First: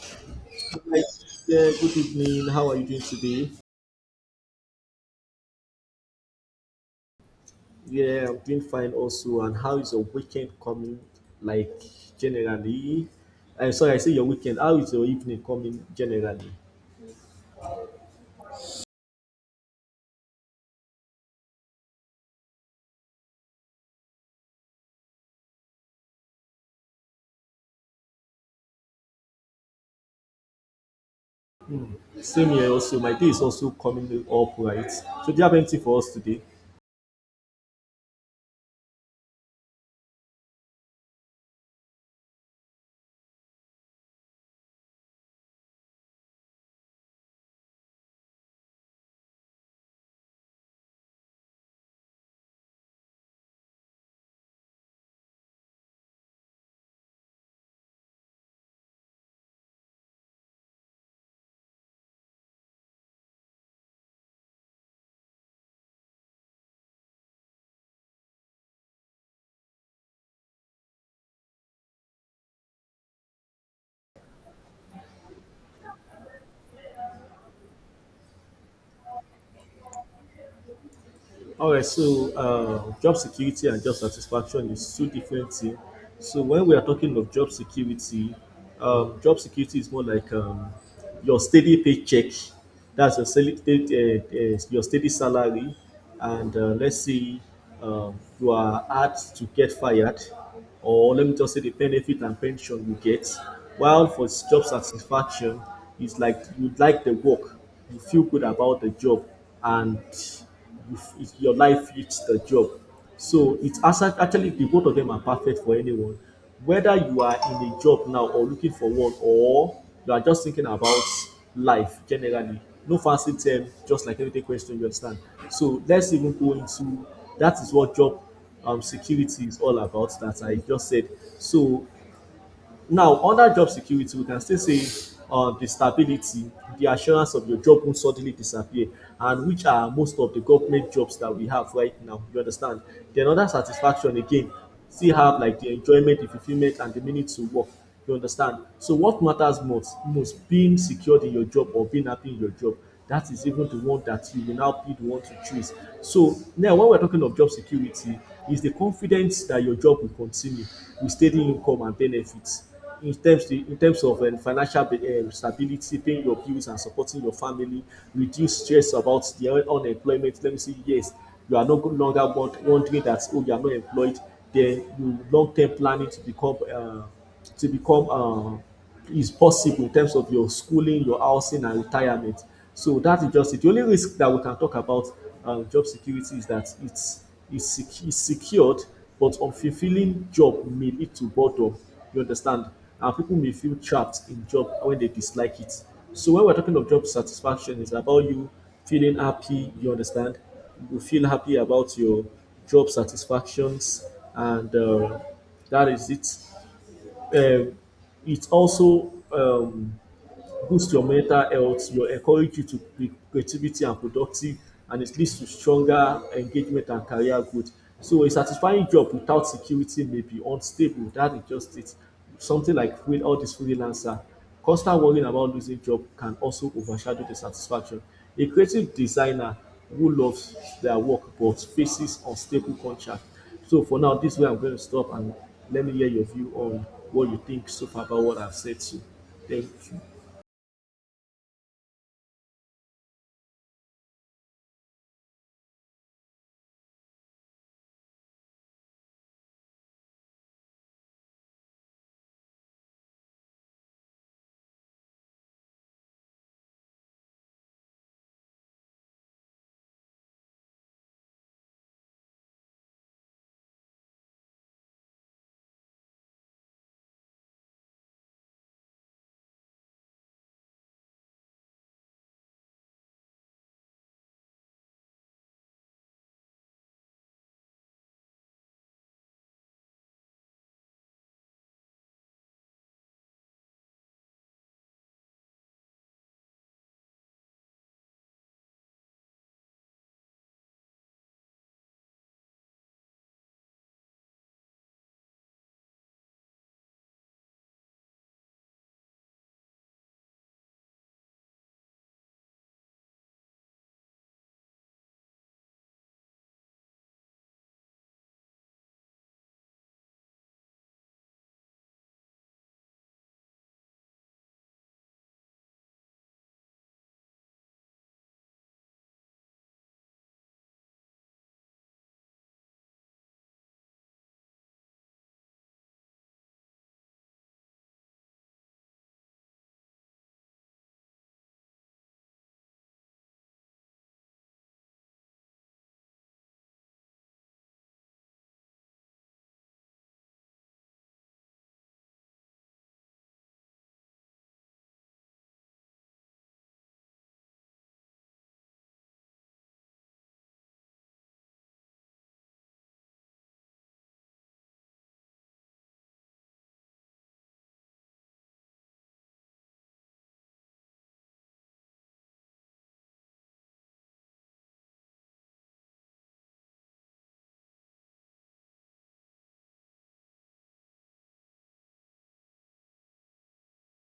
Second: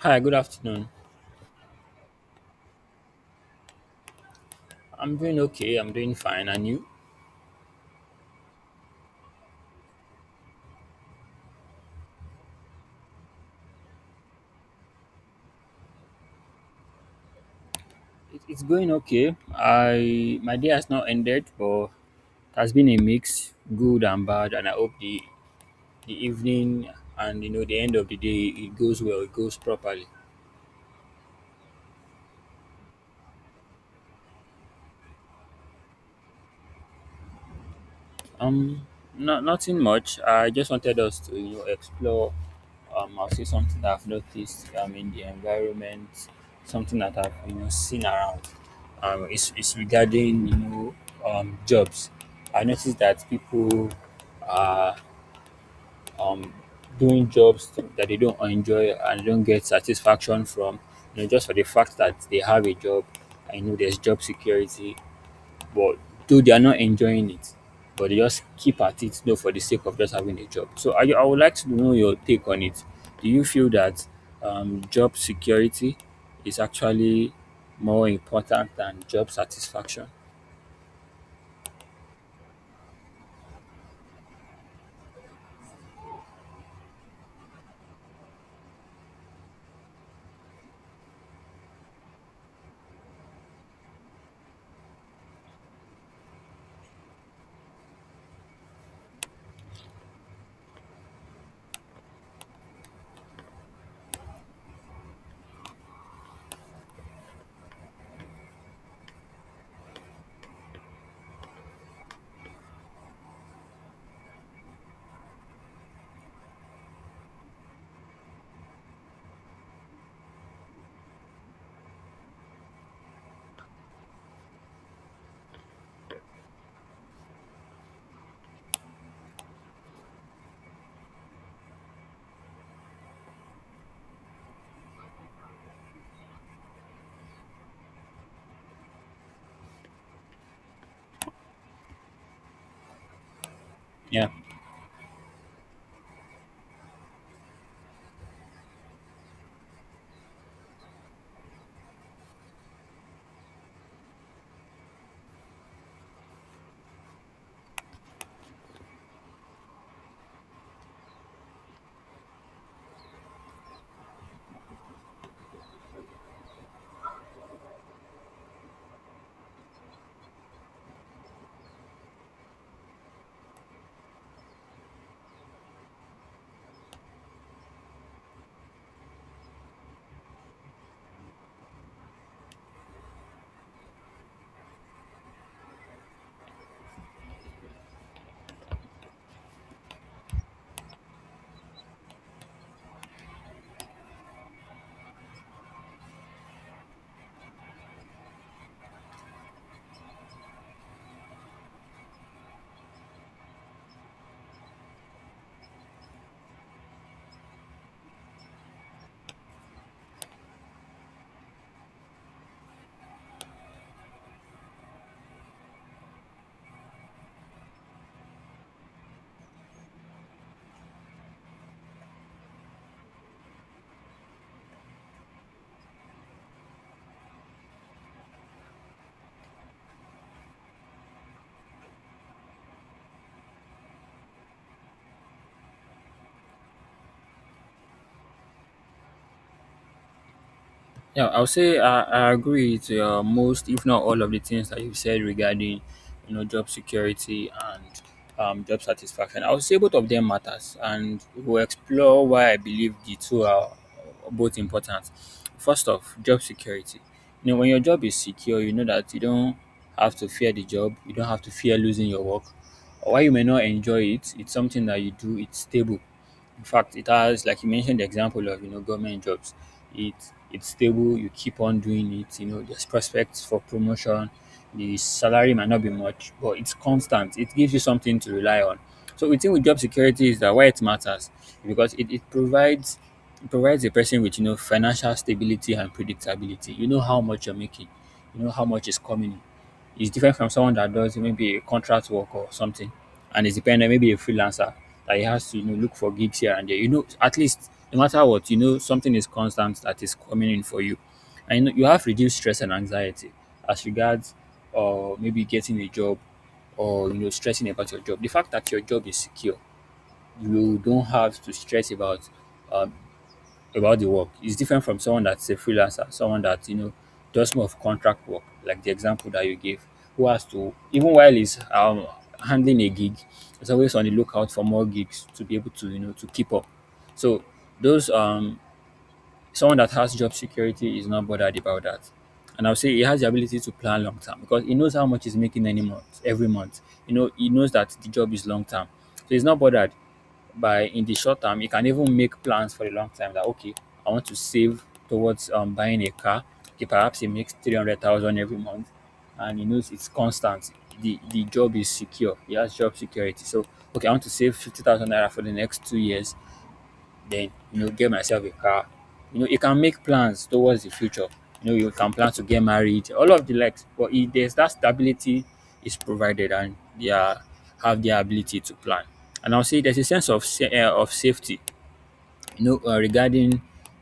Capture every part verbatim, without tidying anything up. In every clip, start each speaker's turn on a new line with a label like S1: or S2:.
S1: Hi, good afternoon.
S2: Hi, yeah, good evening. How are you doing today?
S1: I'm doing okay. I'm doing fine. And you?
S2: Yeah, I'm doing fine also. And how is your weekend coming? Like generally, I'm sorry, I say your weekend. How is your evening coming generally?
S1: It, it's going okay. I my day has not ended, but it has been a mix, good and bad. And I hope the the evening and you know the end of the day it goes well. It goes properly.
S2: Same here also. My day is also coming up, right? So do you have anything for us today?
S1: Um, no, nothing much. I just wanted us to you know, explore. Um, I'll say something that I've noticed. Um, in the environment, something that I've you know seen around. Um, it's, it's regarding you know um jobs. I noticed that people are um doing jobs that they don't enjoy and don't get satisfaction from. You know, just for the fact that they have a job. I know there's job security, but though they are not enjoying it, but they just keep at it, though, for the sake of just having a job. So I, I would like to know your take on it. Do you feel that um, job security is actually more important than job satisfaction?
S2: All right, so uh, job security and job satisfaction is two different things. So when we are talking of job security, um, job security is more like um, your steady paycheck. That's your steady, uh, uh, your steady salary, and uh, let's say um, you are asked to get fired, or let me just say the benefit and pension you get. While for job satisfaction, it's like you like the work, you feel good about the job, and if, if your life fits the job. So it's asa- actually the both of them are perfect for anyone. Whether you are in a job now or looking for one, or you are just thinking about life generally, no fancy term, just like everyday question you understand. So let's even go into that is what job um, security is all about that I just said. So now under job security we can still say um the stability the assurance of your job won't suddenly disappear and which are most of the government jobs that we have right now you understand then under satisfaction
S1: Yeah.
S2: again still have like the enjoyment the fulfillment and the meaning to work. You understand? So what matters most, most being secured in your job or being happy in your job, that is even the one that you will now be the one to choose. So now when we're talking of job security, is the confidence that your job will continue with steady income and benefits. In terms, in terms of um, financial um, stability, paying your bills and supporting your family, reduce stress about the unemployment. Let me say, yes, you are no longer won- wondering that, oh, you are not employed. Then you long term planning to become uh, to become um, is possible in terms of your schooling, your housing, and retirement. So that is just it. The only risk that we can talk about um, job security is that it's it's, it's secured, but unfulfilling job may lead to boredom. You understand, and people may feel trapped in job when they dislike it. So when we're talking of job satisfaction, it's about you feeling happy. You understand, you feel happy about your job satisfactions, and uh, that is it uh, it also um, boost your mental health, your encourage you to be creativity and productive, and it leads to stronger engagement and career growth. So a satisfying job without security may be unstable. That is just it. Something like with all this freelancer, constant worrying about losing job can also overshadow the satisfaction. A creative designer who loves their work but faces unstable contract. So for now, this way I'm going to stop and let me hear your view on what you think so far about what I've said to you. Thank you.
S1: Yeah, I would say I, I agree to uh, most, if not all, of the things that you said regarding, you know, job security and um, job satisfaction. I would say both of them matters, and we'll explore why I believe the two are both important. First off, job security. You know, when your job is secure, you know that you don't have to fear the job. You don't have to fear losing your work. While you may not enjoy it, it's something that you do. It's stable. In fact, it has, like you mentioned, the example of you know government jobs. It it's stable. You keep on doing it. You know, there's prospects for promotion. The salary might not be much, but it's constant. It gives you something to rely on. So we think with job security is that why it matters because it, it provides it provides a person with you know financial stability and predictability. You know how much you're making. You know how much is coming in. Is different from someone that does maybe a contract work or something and is dependent, maybe a freelancer that he has to you know look for gigs here and there. You know, at least no matter what, you know something is constant that is coming in for you, and you, know, you have reduced stress and anxiety as regards or maybe getting a job or you know stressing about your job. The fact that your job is secure, you don't have to stress about. Um, about the work is different from someone that's a freelancer, someone that you know does more of contract work, like the example that you gave, who has to even while he's um, handling a gig, is always on the lookout for more gigs to be able to you know to keep up. So those um someone that has job security is not bothered about that. And I'll say he has the ability to plan long term because he knows how much he's making any month, every month. You know, he knows that the job is long term. So he's not bothered by in the short term you can even make plans for a long time that okay I want to save towards um, buying a car. Okay, perhaps he makes three hundred thousand every month and he knows it's constant. The the job is secure, he has job security, so okay, I want to save fifty thousand naira for the next two years, then you know get myself a car. You know you can make plans towards the future. You know you can plan to get married all of the likes but if there's that stability is provided and they are have the ability to plan. And I'll say there's a sense of sa- eh, of safety, you know, uh, regarding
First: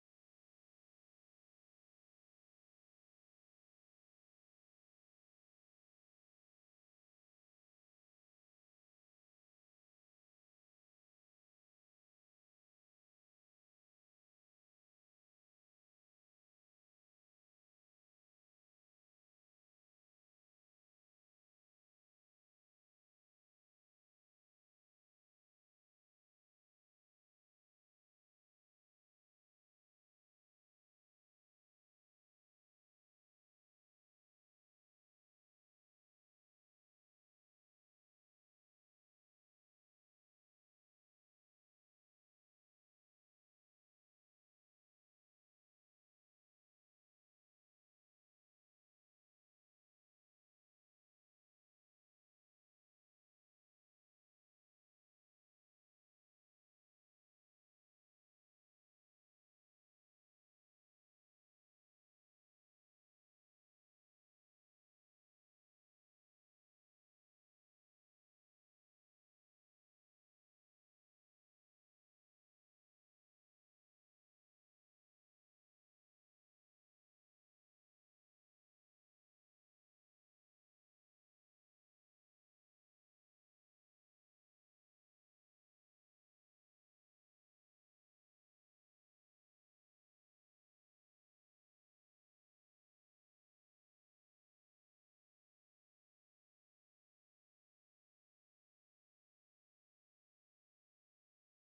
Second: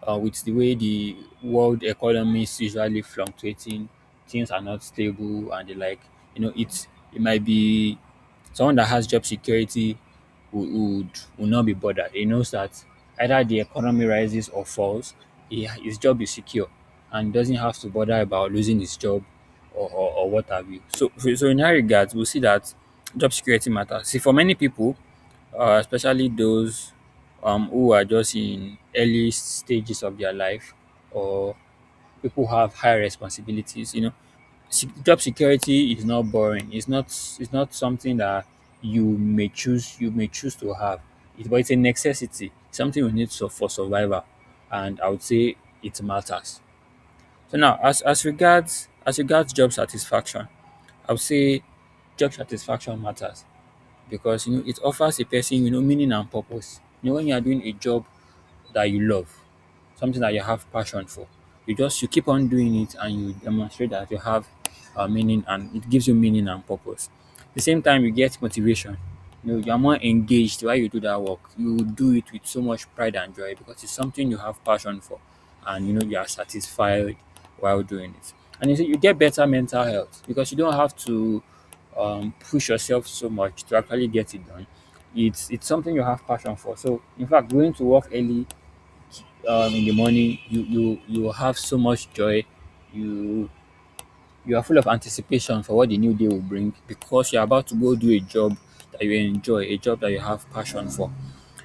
S1: uh, with the way the world economy is usually fluctuating, things are not stable and the like. You know, it's it might be someone that has job security would would, would not be bothered. He knows that either the economy rises or falls, he, his job is secure and doesn't have to bother about losing his job or, or, or what have you. So, so in that regard, we'll see that job security matters. See, for many people, uh, especially those um, who are just in early stages of their life or people who have high responsibilities you know se- job security is not boring, it's not, it's not something that you may choose you may choose to have it, but it's a necessity, something we need so for survival. And I would say it matters. So now as as regards as regards job satisfaction, I would say job satisfaction matters because you know it offers a person you know meaning and purpose. You know when you are doing a job that you love, something that you have passion for. You just you keep on doing it and you demonstrate that you have uh, meaning and it gives you meaning and purpose. At the same time you get motivation. You know, you're more engaged while you do that work. You do it with so much pride and joy because it's something you have passion for and you know you are satisfied while doing it. And you see, you get better mental health because you don't have to um, push yourself so much to actually get it done. It's it's something you have passion for. So in fact, going to work early um, in the morning, you you you will have so much joy. You you are full of anticipation for what the new day will bring because you're about to go do a job that you enjoy, a job that you have passion for.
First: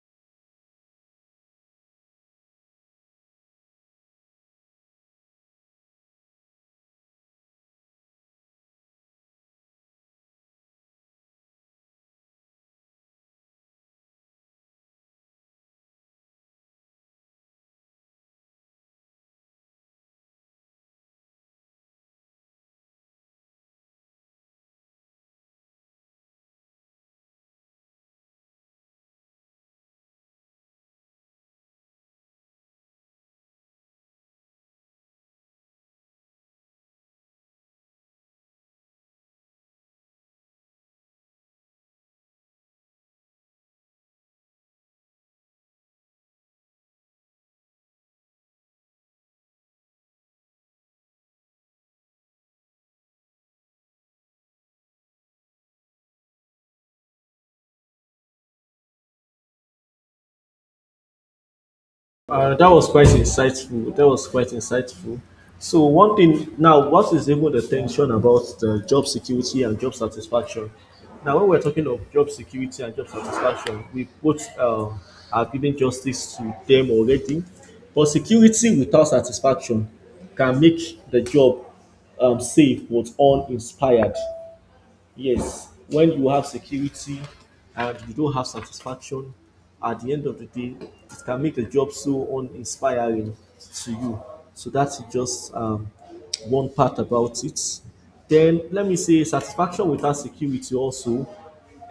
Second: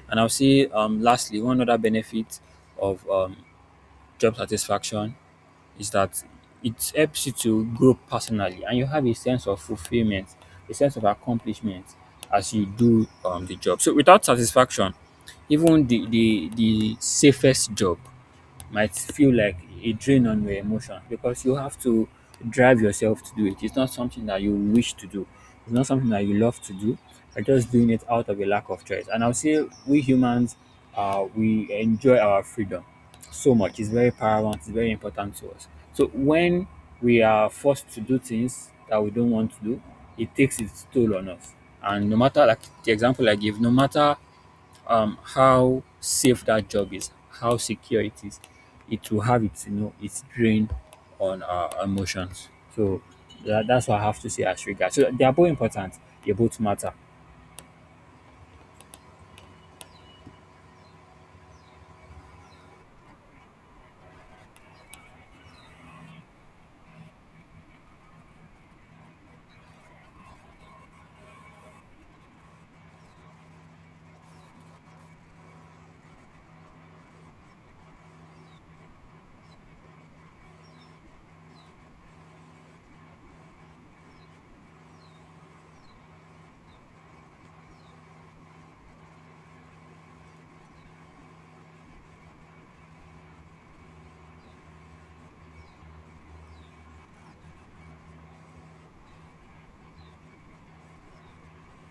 S1: And I'll say, um, lastly, one other benefit of um, job satisfaction is that it helps you to grow personally, and you have a sense of fulfillment, a sense of accomplishment as you do um, the job. So without satisfaction, even the the the safest job might feel like a drain on your emotions because you have to drive yourself to do it. It's not something that you wish to do. It's not something that you love to do. You're just doing it out of a lack of choice. And I'll say we humans, uh, we enjoy our freedom so much. It's very paramount. It's very important to us. So when we are forced to do things that we don't want to do, it takes its toll on us. And no matter like the example I give, no matter um how safe that job is, how secure it is, it will have its you know its drain on our emotions. So that, that's what I have to say as regards. So they are both important. They both matter.
S2: Uh, that was quite insightful. That was quite insightful. So one thing now, what is even the tension about the job security and job satisfaction? Now, when we're talking of job security and job satisfaction, we both uh, are giving justice to them already. But security without satisfaction can make the job um, safe but uninspired. Yes, when you have security and you don't have satisfaction, at the end of the day, it can make the job so uninspiring to you. So that's just um, one part about it. Then let me say satisfaction without security also,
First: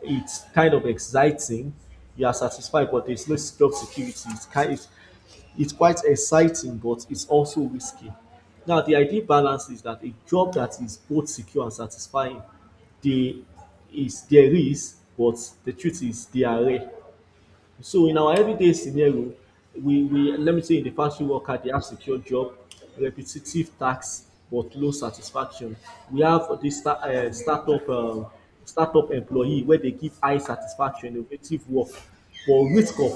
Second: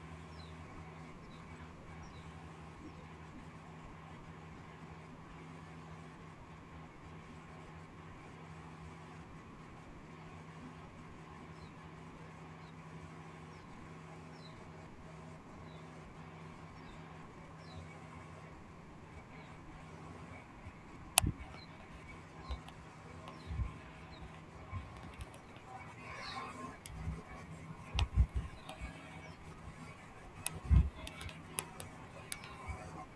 S2: it's kind of exciting. You are satisfied, but there's no job security. It's kind, it's, it's quite exciting, but it's also risky. Now, the ideal balance is that a job that is both secure and satisfying, there is there is, but the truth is they are rare. So in our everyday scenario, we, we let me say in the factory worker, they have secure job, repetitive tasks, but low satisfaction. We have this sta- uh, startup um, startup employee where they give high satisfaction, innovative work, but risk of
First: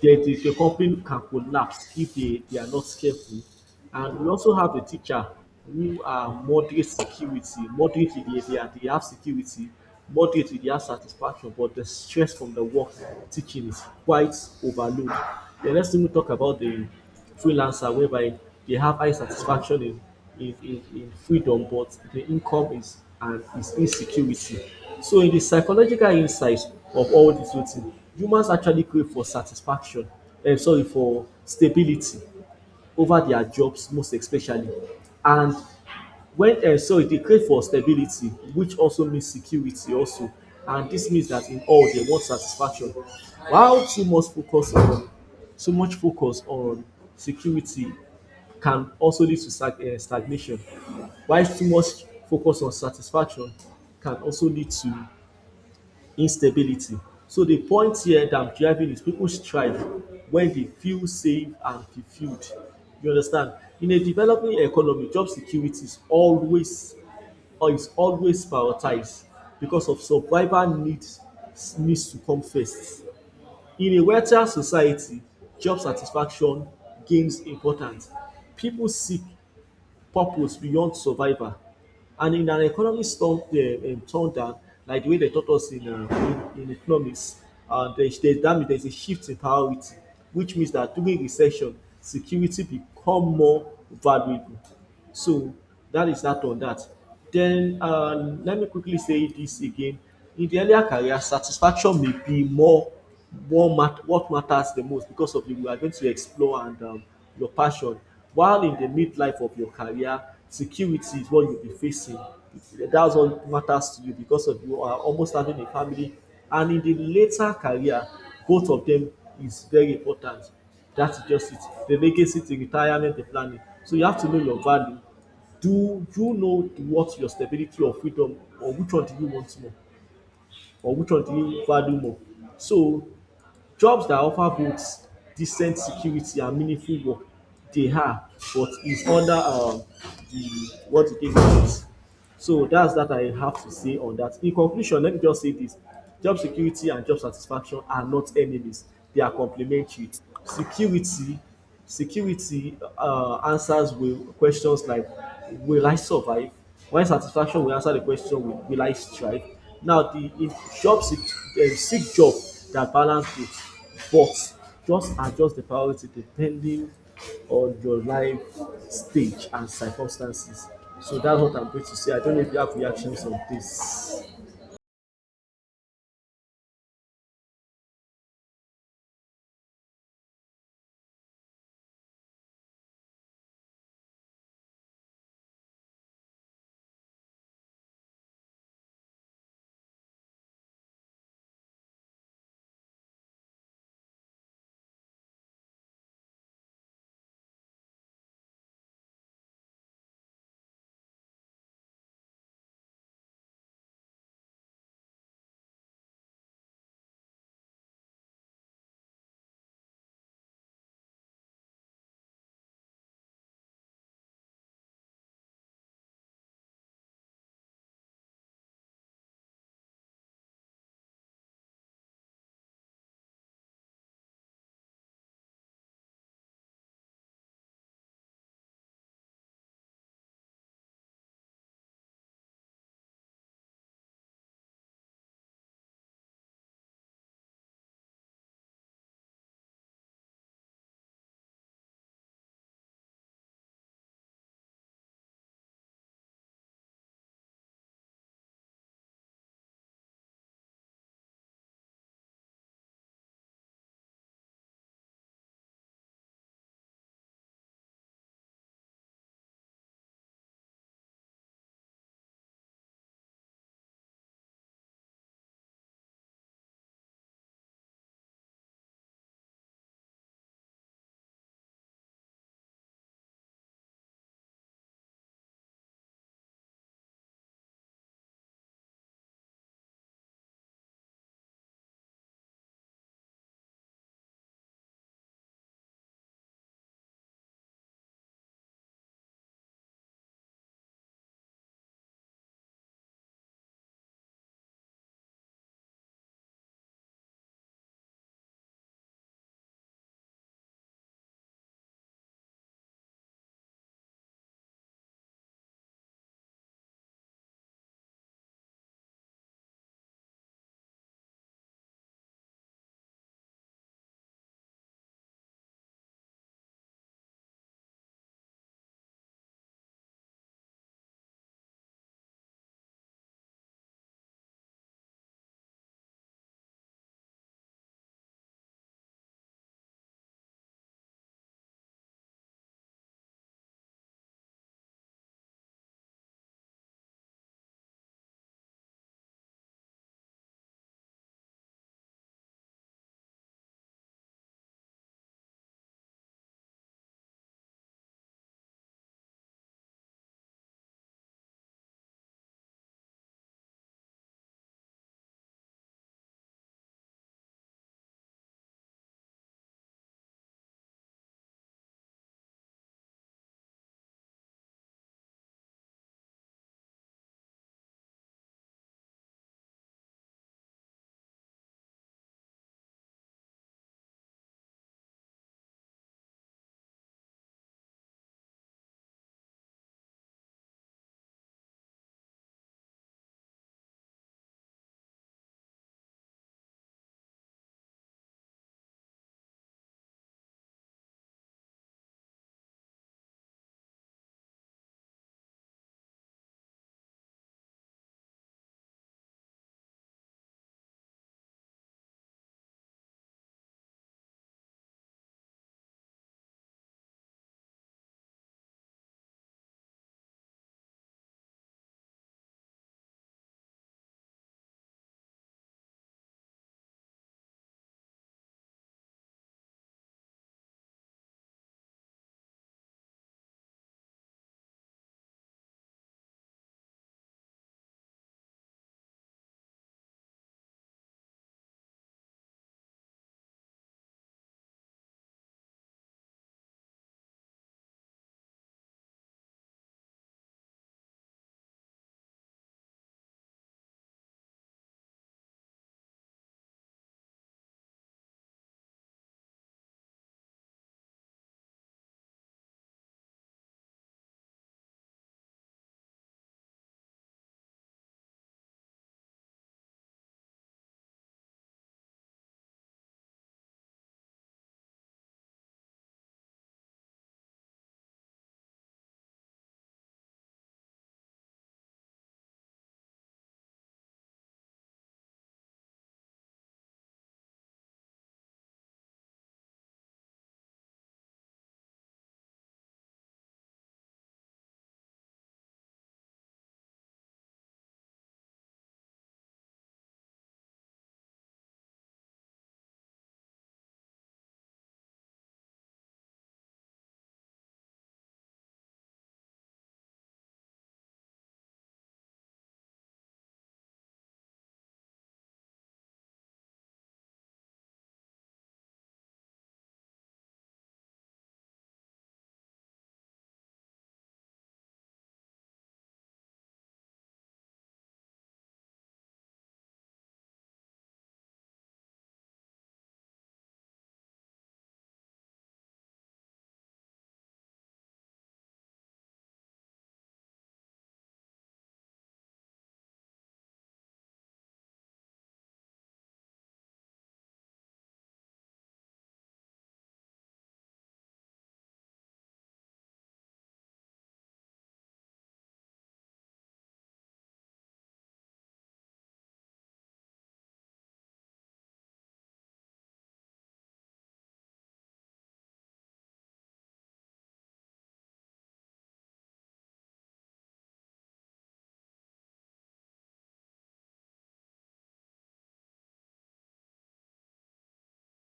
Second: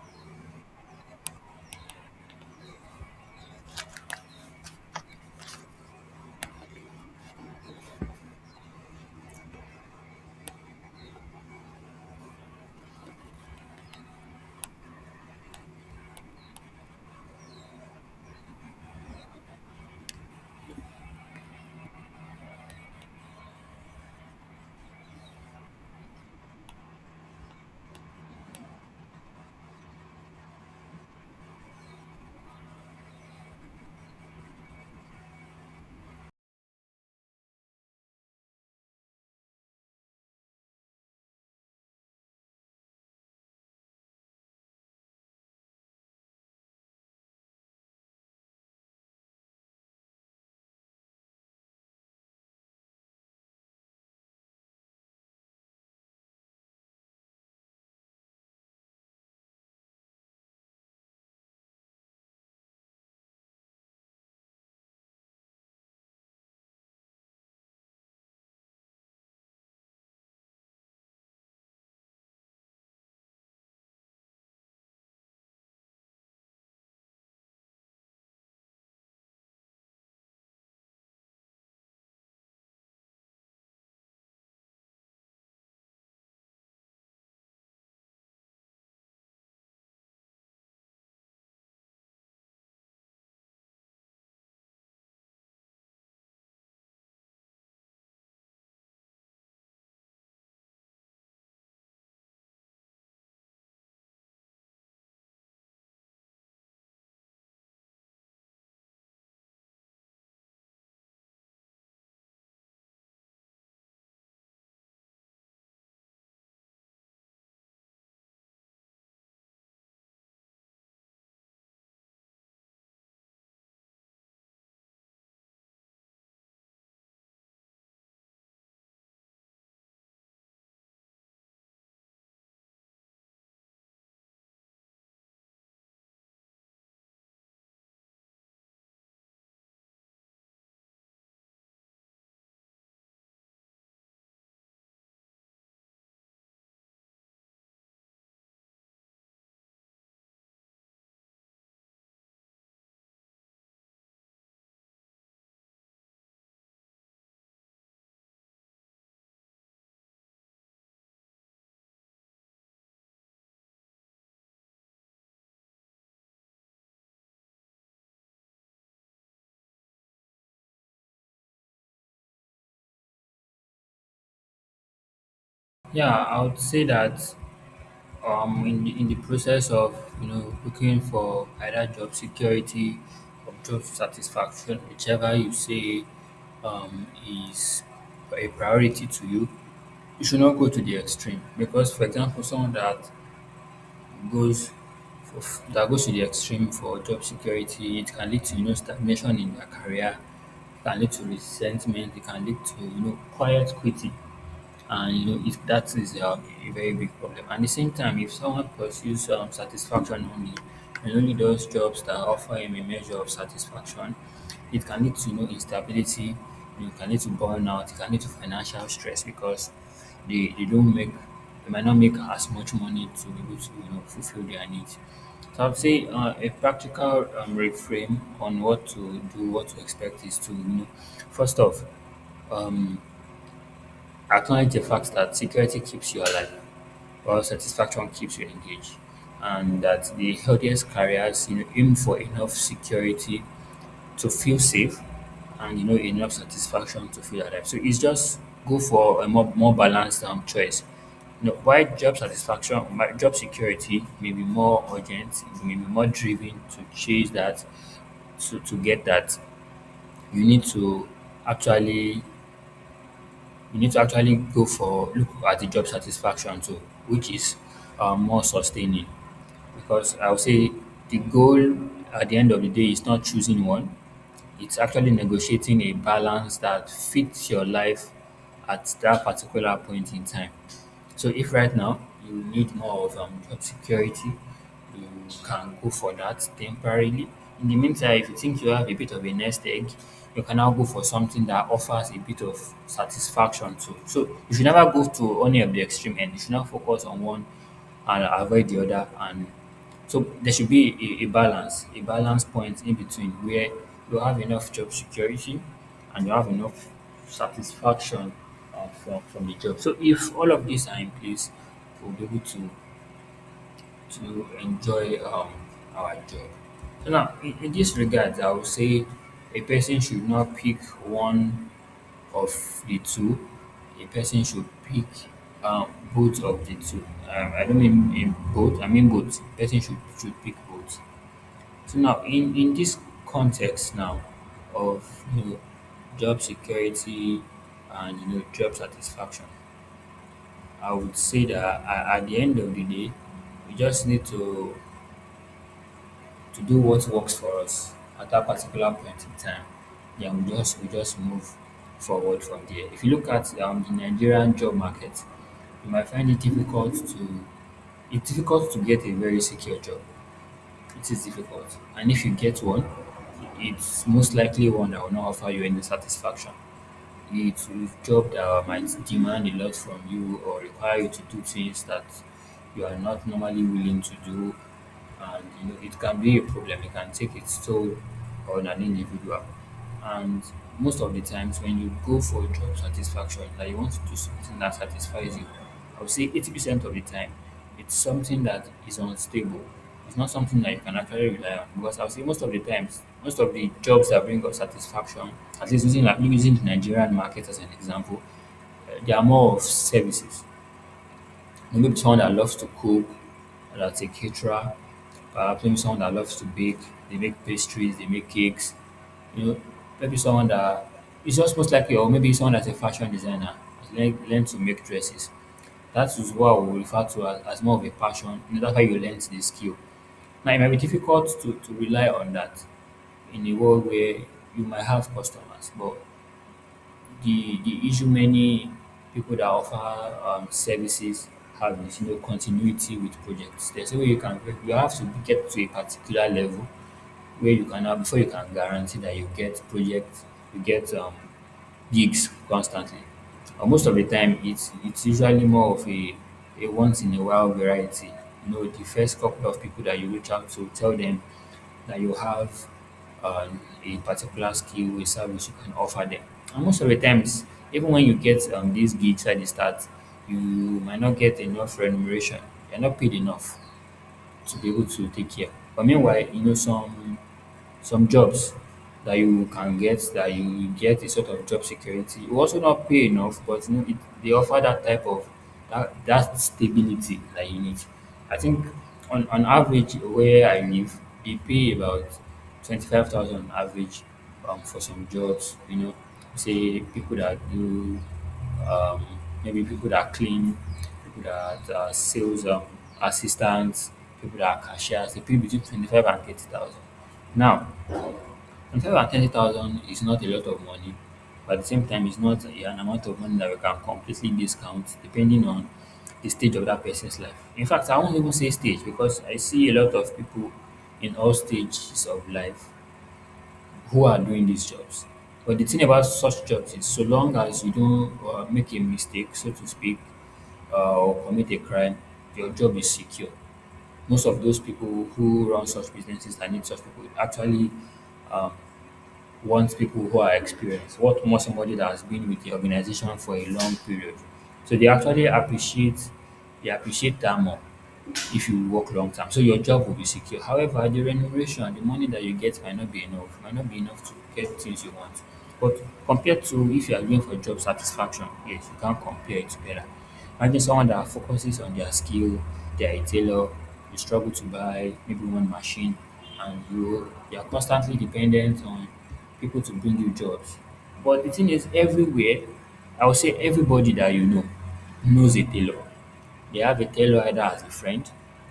S2: the the the company can collapse if they, they are not careful. And we also have a teacher who are moderate security, moderate they, they, are, they have security, moderate they have satisfaction, but the stress from the work teaching is quite overload. The next thing we talk about the freelancer whereby they have high satisfaction in in, in, in freedom, but the income is and is insecurity. So in the psychological insights of all these two things, humans actually crave for satisfaction, um, sorry, for stability over their jobs most especially. And when um so e dey crave for stability which also means security also and this means that in all they want satisfaction while too much focus on too much focus on security can also lead to stag um stagnation while too much focus on satisfaction can also lead to instability. So the point here that I'm driving is people strive when they feel safe and fulfilled. You understand, in a developing economy job security is always is always prioritized because of survival needs needs to come first. In a Western society, job satisfaction gains importance. People seek purpose beyond survival. And in an economic storm, uh, um, thunder, like the way they taught us in, uh, in, in economics, uh, there's, there's, that means there's a shift in priority, which means that during recession, security become more valuable. So that is that on that. Then um, let me quickly say this again. In the earlier career, satisfaction may be more what, mat- what matters the most because of you we are going to explore and um, your passion. While in the midlife of your career, security is what you'll be facing. That's what matters to you because of you are almost having a family. And in the later career, both of them is very important. That's just it. The legacy, the retirement, the planning. So you have to know your value. Do you know what your stability or freedom or which one do you want more or which one do you value more? So jobs dat offer both decent security and meaningful work dey hard but is under um di world economy. So that's that I have to say on that. In conclusion, let me just say this job security and job satisfaction are not enemies, they are complementary. Security security uh, answers will questions like, will I survive? While satisfaction will answer the question, will, will I strive? Now the if job seek, uh, seek job that balance both, but just adjust the priority depending on your life stage and circumstances. So that's what I'm going to say. I don't know if you have reactions on this.
S1: Yeah, I would say that um in the, in the process of you know looking for either job security or job satisfaction, whichever you say um is a priority to you, you should not go to the extreme because for example someone that goes for that goes to the extreme for job security, it can lead to you know stagnation in their career, it can lead to resentment, it can lead to you know quiet quitting and you know it, that is a, a very big problem. At the same time if someone pursues um, satisfaction only and only those jobs that offer him a measure of satisfaction, it can lead to you know instability, it can lead to burnout, it can lead to financial stress because they, they don't make they might not make as much money to be able to you know fulfill their needs. So I'd say uh, a practical um, reframe on what to do what to expect is to you know first off um, acknowledge the fact that security keeps you alive, while satisfaction keeps you engaged, and that the healthiest careers you know, aim for enough security to feel safe, and you know enough satisfaction to feel alive. So it's just go for a more more balanced um, choice. You know, why job satisfaction, my job security may be more urgent, it may be more driven to chase that, to, to get that. You need to actually you need to actually go for look at the job satisfaction too, which is um, more sustaining. Because I would say the goal at the end of the day is not choosing one; it's actually negotiating a balance that fits your life at that particular point in time. So if right now you need more of um, job security, you can go for that temporarily. In the meantime, if you think you have a bit of a nest egg, you can now go for something that offers a bit of satisfaction too. So you should never go to any of the extreme end. You should not focus on one and avoid the other. And so there should be a, a balance, a balance point in between where you have enough job security and you have enough satisfaction uh, from from the job. So if all of these are in place, we'll be able to to enjoy um, our job. So now, in, in this regard, I would say a person should not pick one of the two. A person should pick um, both of the two. Um, I don't mean in both. I mean both. A person should should pick both. So now, in in this context now of you know job security and you know job satisfaction, I would say that a- at the end of the day, we just need to to do what works for us at that particular point in time. Then we just we just move forward from there. If you look at um, the Nigerian job market, you might find it difficult to it's difficult to get a very secure job, it is difficult. And if you get one, it's most likely one that will not offer you any satisfaction. It's a job that might demand a lot from you or require you to do things that you are not normally willing to do. And you know, it can be a problem, it can take its toll on an individual. And most of the times, when you go for job satisfaction, that you want to do something that satisfies you, I would say eighty percent of the time, it's something that is unstable, it's not something that you can actually rely on because I'll say most of the times, most of the jobs that bring us satisfaction, at least using like using the Nigerian market as an example, uh, they are more of services. Maybe someone that loves to cook, that's a caterer, perhaps maybe someone that loves to bake, they make pastries, they make cakes, you know, maybe someone that is just most likely, or maybe someone that's a fashion designer, has learn learned to make dresses. That is what we refer to as, as more of a passion. You know, that's how you learn the skill. Now it might be difficult to, to rely on that in a world where you might have customers, but the the issue many people that offer um, services have is, you know, continuity with projects. There's a way you can you have to get to a particular level where you can now before you can guarantee that you get projects, you get um, gigs constantly. Uh, most of the time, it's it's usually more of a, a once in a while variety. You know, the first couple of people that you reach out to, tell them that you have um, a particular skill, a service you can offer them. And most of the times, even when you get um, these gigs at the start, you might not get enough remuneration. You're not paid enough to be able to take care. But meanwhile, you know, some some jobs that you can get that you get a sort of job security. It will also not pay enough, but you know, it, they offer that type of that, that stability that you need. I think on, on average where I live, they pay about twenty five thousand average um, for some jobs. You know, say people that do um, maybe people that clean, people that are sales um, assistants, people that are cashiers. They pay between twenty five and thirty thousand. Now, one hundred and thirty thousand is not a lot of money, but at the same time, it's not an amount of money that we can completely discount depending on the stage of that person's life. In fact, I won't even say stage because I see a lot of people in all stages of life who are doing these jobs. But the thing about such jobs is, so long as you don't uh, make a mistake, so to speak, uh, or commit a crime, your job is secure. Most of those people who run such businesses and need such people actually um, wants people who are experienced, what more, somebody that has been with the organization for a long period. So they actually appreciate they appreciate that more if you work long term. So your job will be secure. However, the remuneration, the money that you get might not be enough, might not be enough to get things you want. But compared to if you are going for job satisfaction, yes, you can compare it better. Imagine someone that focuses on their skill, they're a tailor, you struggle to buy maybe one machine, and you you're constantly dependent on people to bring you jobs. But the thing is, everywhere, I would say everybody that you know knows a tailor. They have a tailor either as a friend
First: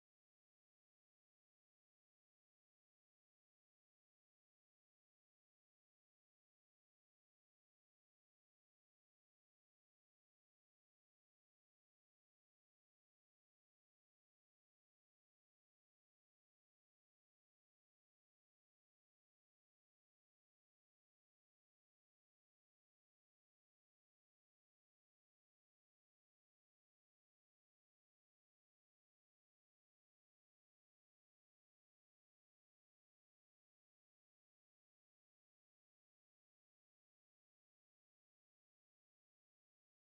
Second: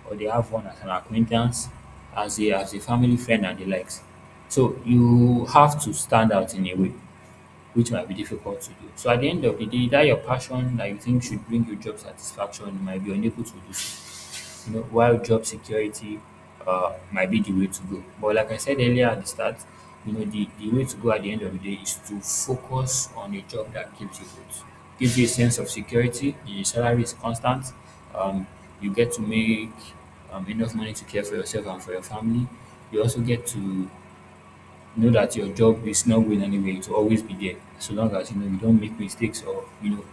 S1: or they have one as an acquaintance, as a as a family friend and the likes. So you have to stand out in a way, which might be difficult to do. So at the end of the day, that your passion that you think should bring you job satisfaction, you might be unable to do so. You know, while job security uh, might be the way to go. But like I said earlier at the start, you know, the, the way to go at the end of the day is to focus on a job that keeps you good, gives you a sense of security, the salary is constant, um, you get to make um, enough money to care for yourself and for your family. You also get to know that your job is not going anywhere. It will always be there, so long as you know you don't make mistakes or you know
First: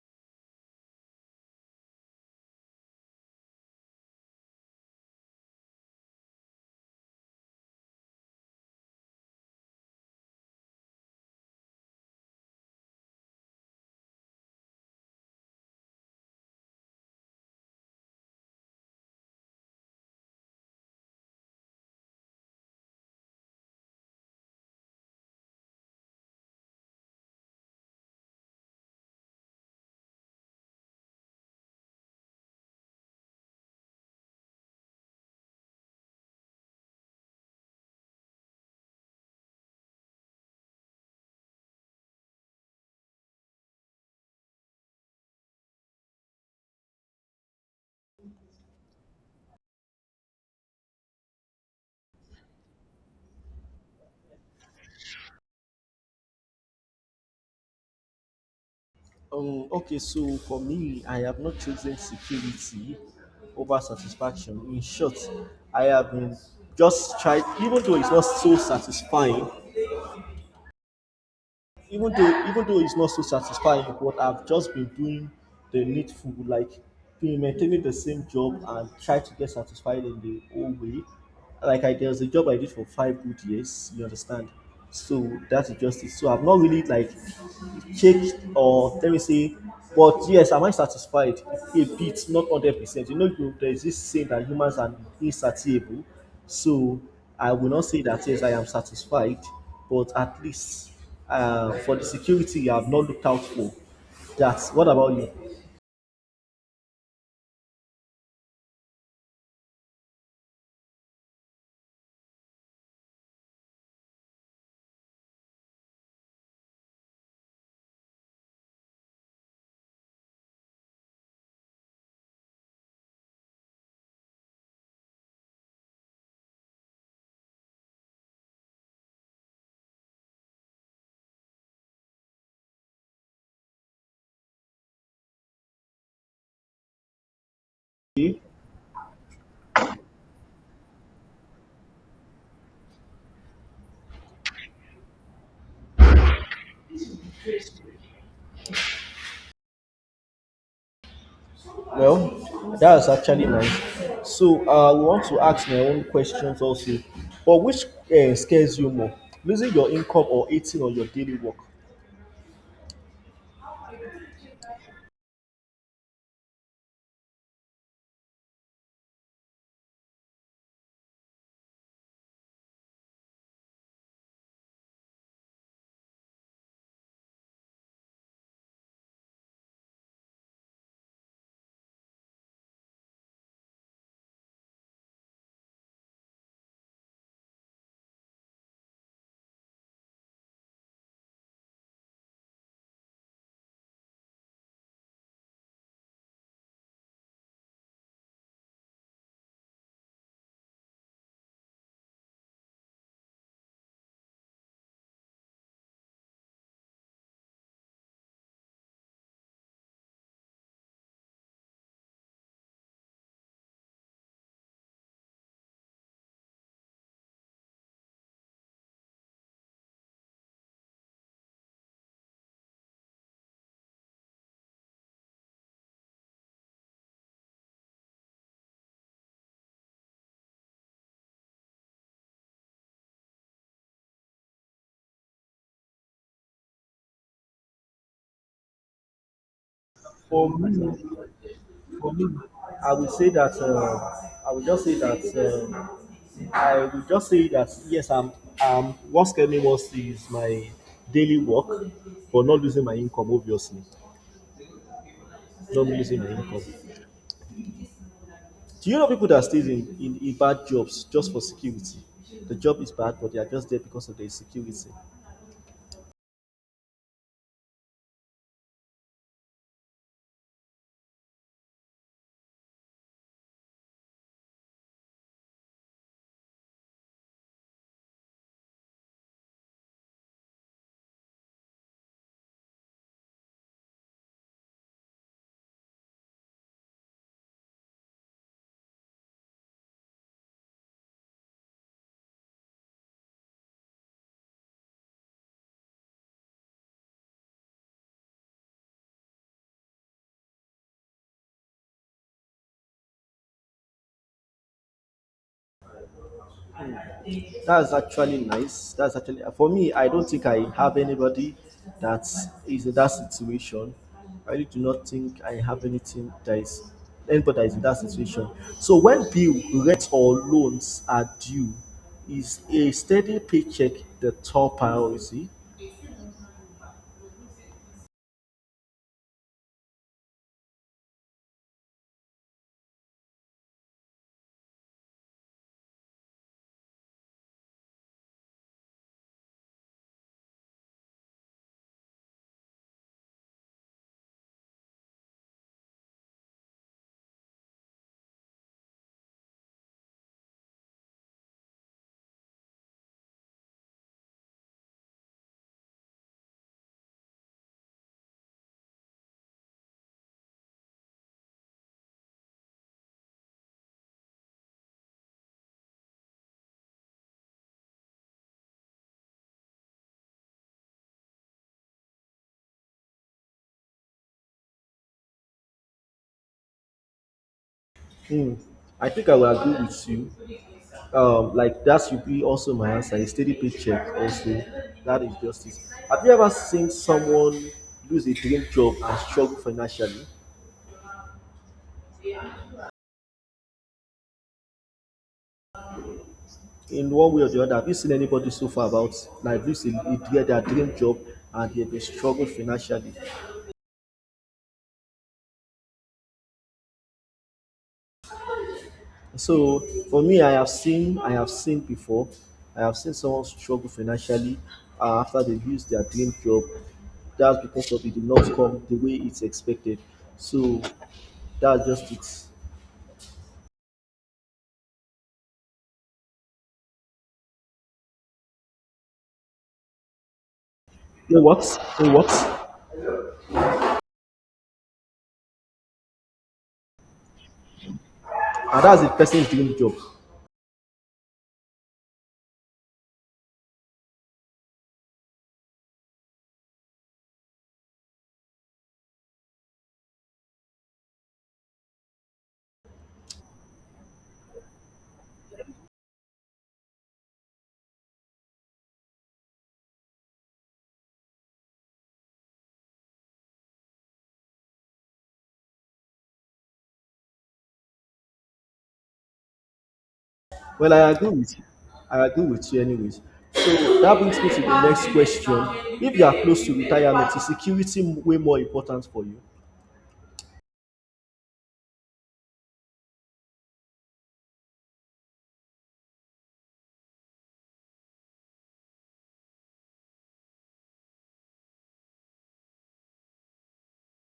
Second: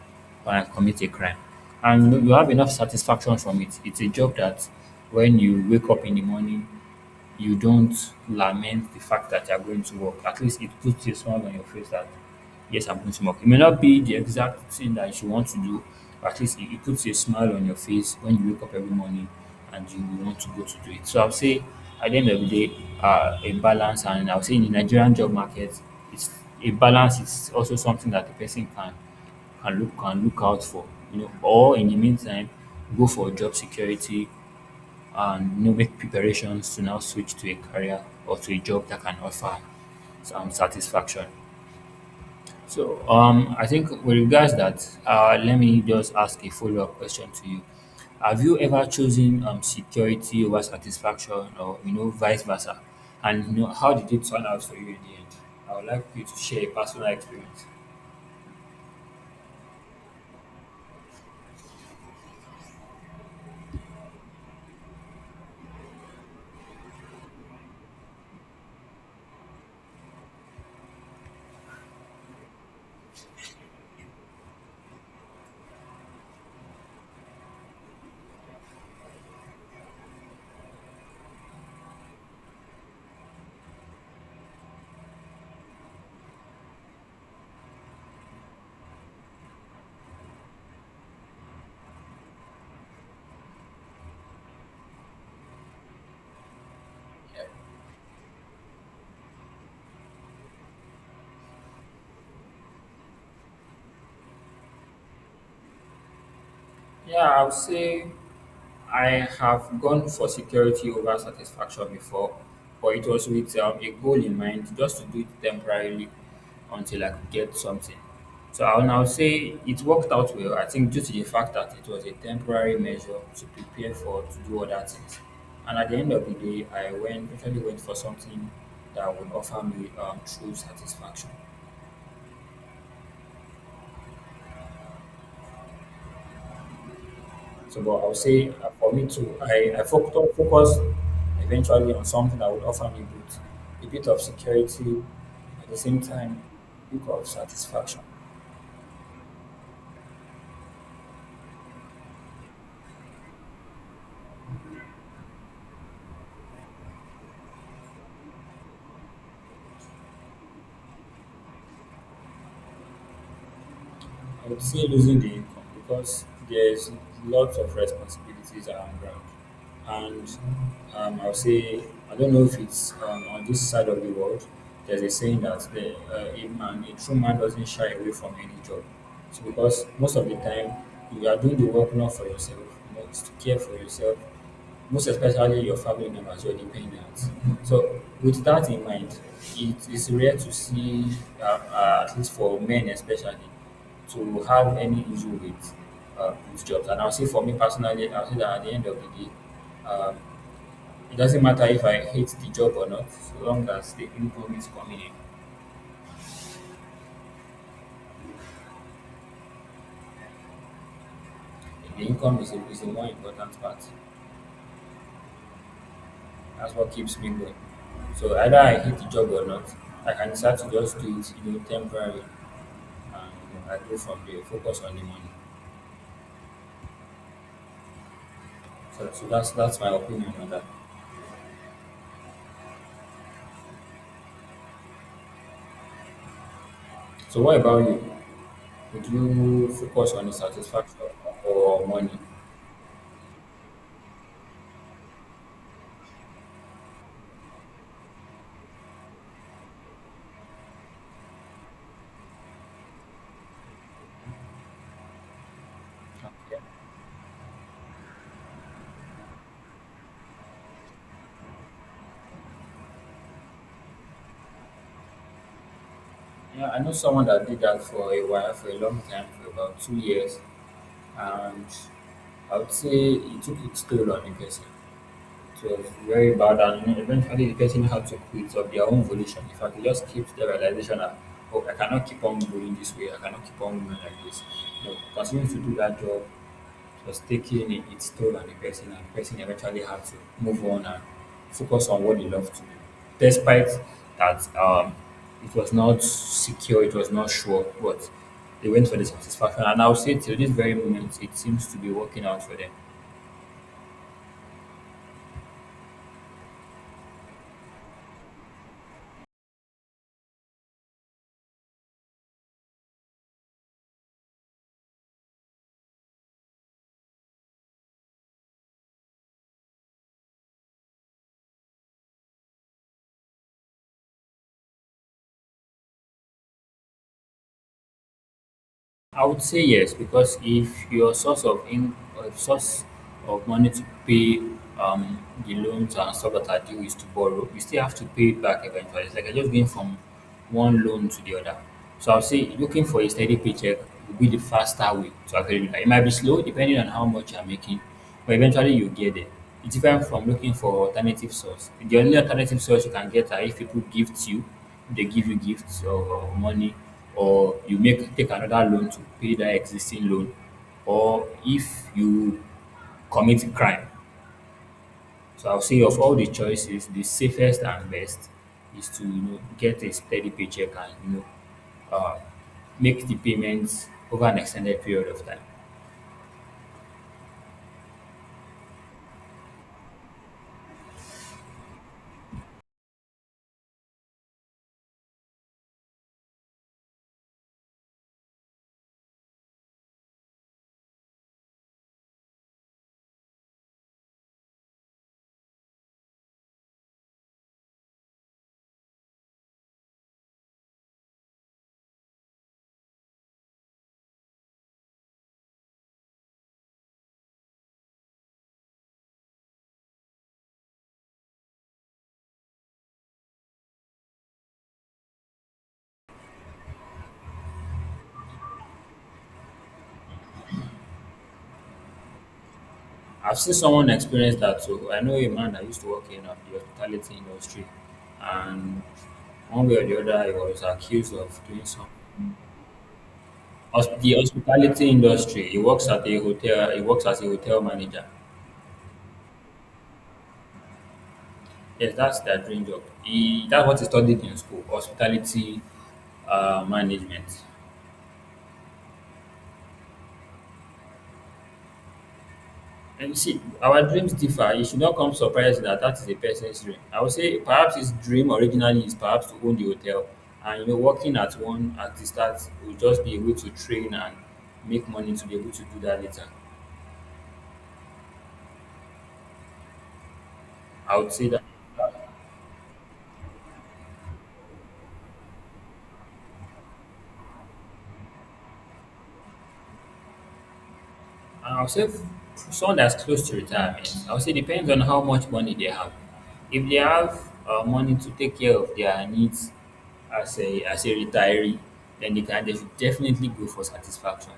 S1: uh, commit a crime, and you have enough satisfaction from it. It's a job that when you wake up in the morning you don't lament the fact that you're going to work. At least it puts a smile on your face that, yes, I'm going to work. It may not be the exact thing that you want to do, but at least it, it puts a smile on your face when you wake up every morning and you want to go to do it. So I'll say at the end of the day, uh, a balance, and I'll say in the Nigerian job market, it's a balance is also something that the person can can look can look out for, you know, or in the meantime, go for job security and you make preparations to now switch to a career or to a job that can offer some satisfaction. So um, I think with regards that, uh, let me just ask a follow-up question to you. Have you ever chosen um, security over satisfaction, or you know, vice versa? And you know, how did it turn out for you in the end? I would like you to share a personal experience.
S2: Um, okay, so for me, I have not chosen security over satisfaction. In short, I have been just tried, even though it's not so satisfying, even though even though it's not so satisfying but I've just been doing the needful like been maintaining the same job and try to get satisfied in the old way like I there was a job I did for five good years you understand so that's just it so I've not really like checked or let me say but yes am I satisfied a bit not hundred percent you know you- there is this saying that humans are insatiable so I will not say that yes I am satisfied but at least uh, for the security you have not looked out for. That's what about you?
S1: Yeah, I would say I have gone for security over satisfaction before, but it was with um, a goal in mind just to do it temporarily until I could get something. So I will now say it worked out well, I think, due to the fact that it was a temporary measure to prepare for to do other things. And at the end of the day, I went actually went for something that would offer me um, true satisfaction. So, but I would
S2: Okay.
S1: say uh, for me too, I, I focus, focus eventually on something that would offer me both a bit of security, at the same time, a bit of satisfaction.
S2: Well, that's actually nice. So uh, we want to ask my own questions also. But which uh, scares you more, losing your income or eating on your daily work?
S1: I would say losing the income because there's lots of responsibilities around ground. And um, I would say, I don't know if it's um, on this side of the world, there's a saying that the, uh, a man, a true man doesn't shy away from any job. So because most of the time, you are doing the work not for yourself, you know, it's to care for yourself, most especially your family members, your dependents. So, with that in mind, it is rare to see, uh, uh, at least for men especially, to have any issue with uh, with jobs. And I'll say for me personally, I'll say that at the end of the day, um, it doesn't matter if I hate the job or not, so long as the income is coming in. And the income is a, is the more important part. That's what keeps me going. So either I hate the job or not, I can start to just do it, you know, temporarily, and you know, I go from there, focus on the money. So, so that's that's my opinion on that. So what about you? Would you focus on the
S2: For me,
S1: satisfaction or money?
S2: for me, I would say that uh, I would just say that uh, I would just say that yes, I'm. Um, what scares me most is my daily work, but not losing my income. Obviously, not losing my
S1: Okay.
S2: income. Do you know people that stays in, in, in bad jobs just for security? The job is bad, but they are just there because of the insecurity.
S1: Yeah, I know someone that did that for a while, for a long time, for about two years, and I would say it took its toll on the person. It was very bad, and eventually the person had to quit of their own volition. If I could just keep the realization that, oh, I cannot keep on going this way, I cannot keep on going like this. You know, continuing to do that job was taking its toll on the person, and the person eventually had to move on and focus on what they love to do, despite that um, it was not secure, it was not sure, but they went for the satisfaction. And I'll say till this very moment, it seems to be working out for them.
S2: That's actually nice. That's actually for me. I don't think I have anybody that is in that situation. I really do not think I have anything that is anybody that is in that situation. So when bill, rent, or loans are due, is a steady paycheck the top priority?
S1: I would say yes, because if your source of in uh, source of money to pay um, the loans and stuff that are due is to borrow, you still have to pay it back eventually. It's like you're just going from one loan to the other. So I'll say looking for a steady paycheck will be the faster way to actually do that. It might be slow depending on how much you're making, but eventually you get there. It's different from looking for alternative source. The only alternative source you can get are if people gift you, they give you gifts or or money, or you make take another loan to pay that existing loan, or if you commit crime. So I'll say of all the choices, the safest and best is to you know get a steady paycheck and you know uh, make the payments over an extended period of time.
S2: Hmm. I think I will agree with you. Um, like that should be also my answer. A steady paycheck also. That is justice. Have you ever seen someone lose a dream job and struggle financially? In one way or the other, have you seen anybody so far about like lose a, a, their their dream job and they've been struggled financially? So for me, I have seen I have seen before. I have seen someone struggle financially uh, after they lose their dream job. That's because of it did not come the way it's expected. So that's just it.
S1: I've seen someone experience that too. I know a man that used to work in uh, the hospitality industry, and one way or the other, he was accused
S2: It
S1: of doing
S2: works.
S1: some.
S2: It works.
S1: hos- The hospitality industry. He works at a hotel. He works as a hotel manager.
S2: And that's the person's dream job.
S1: Yes, that's their dream job. He that's what he studied in school: hospitality uh, management. And you see, our dreams differ. It should not come surprising that that is a person's dream. I would say perhaps his dream originally is perhaps to own the hotel, and you know, working at one at the start will just be a way to train and make money to be able to do that later.
S2: Well,
S1: I
S2: I
S1: would
S2: agree
S1: say that.
S2: with you. I agree with you, anyways. So that brings me to the next question. If you are close to retirement, is security way more important for you?
S1: And I would say f- someone that's close to retirement. I would say depends on how much money they have. If they have uh, money to take care of their needs as a as a retiree, then they can they should definitely go for satisfaction.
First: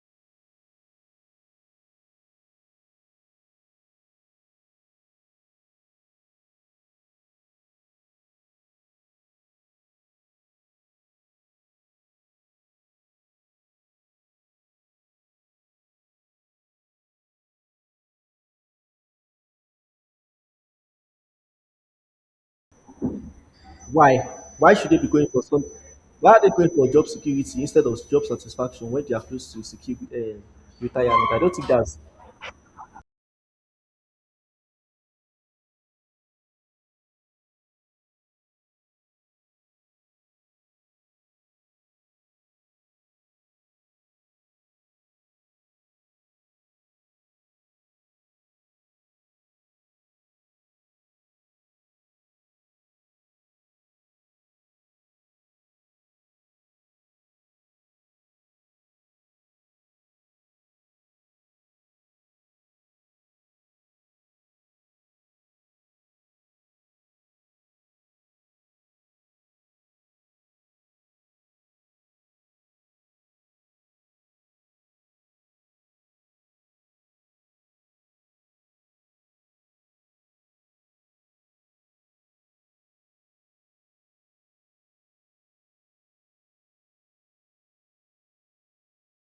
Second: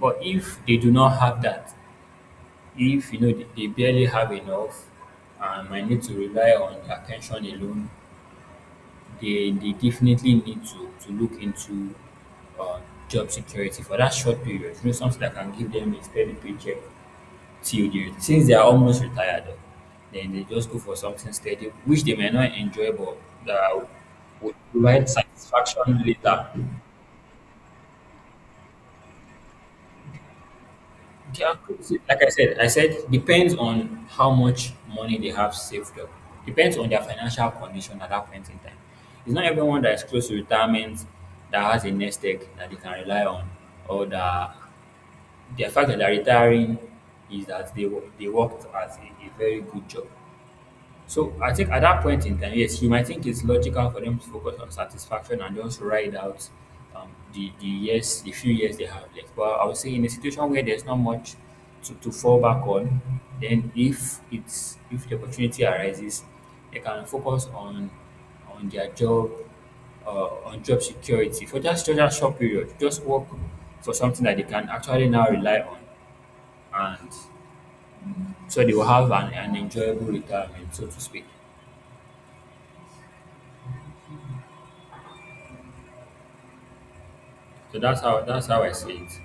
S1: But if they do not have that, if you know they, they barely have enough and might need to rely on attention alone, they, they definitely need to, to look into uh, job security for that short period. You know, something that can give them a steady paycheck till they since they are almost retired, then they just go for something steady, which they may not enjoy but that
S2: Why?
S1: would
S2: Why should they be
S1: provide
S2: going for some
S1: satisfaction
S2: Why are
S1: later.
S2: they going for job security instead of job satisfaction when they are close to secure um retirement? I don't
S1: Yeah,
S2: think that's.
S1: like I said, I said depends on how much money they have saved up. Depends on their financial condition at that point in time. It's not everyone that is close to retirement that has a nest egg that they can rely on, or that the fact that they're retiring is that they wo- they worked at a, a very good job. So I think at that point in time, yes, you might think it's logical for them to focus on satisfaction and just ride out um, the, the years, the few years they have left. But I would say in a situation where there's not much to, to fall back on, then if it's if the opportunity arises, they can focus on on their job, uh, on job security for just just that short period. Just work for something that they can actually now rely on, and so they will have an, an enjoyable retirement, so to speak. So that's how that's how I see it. So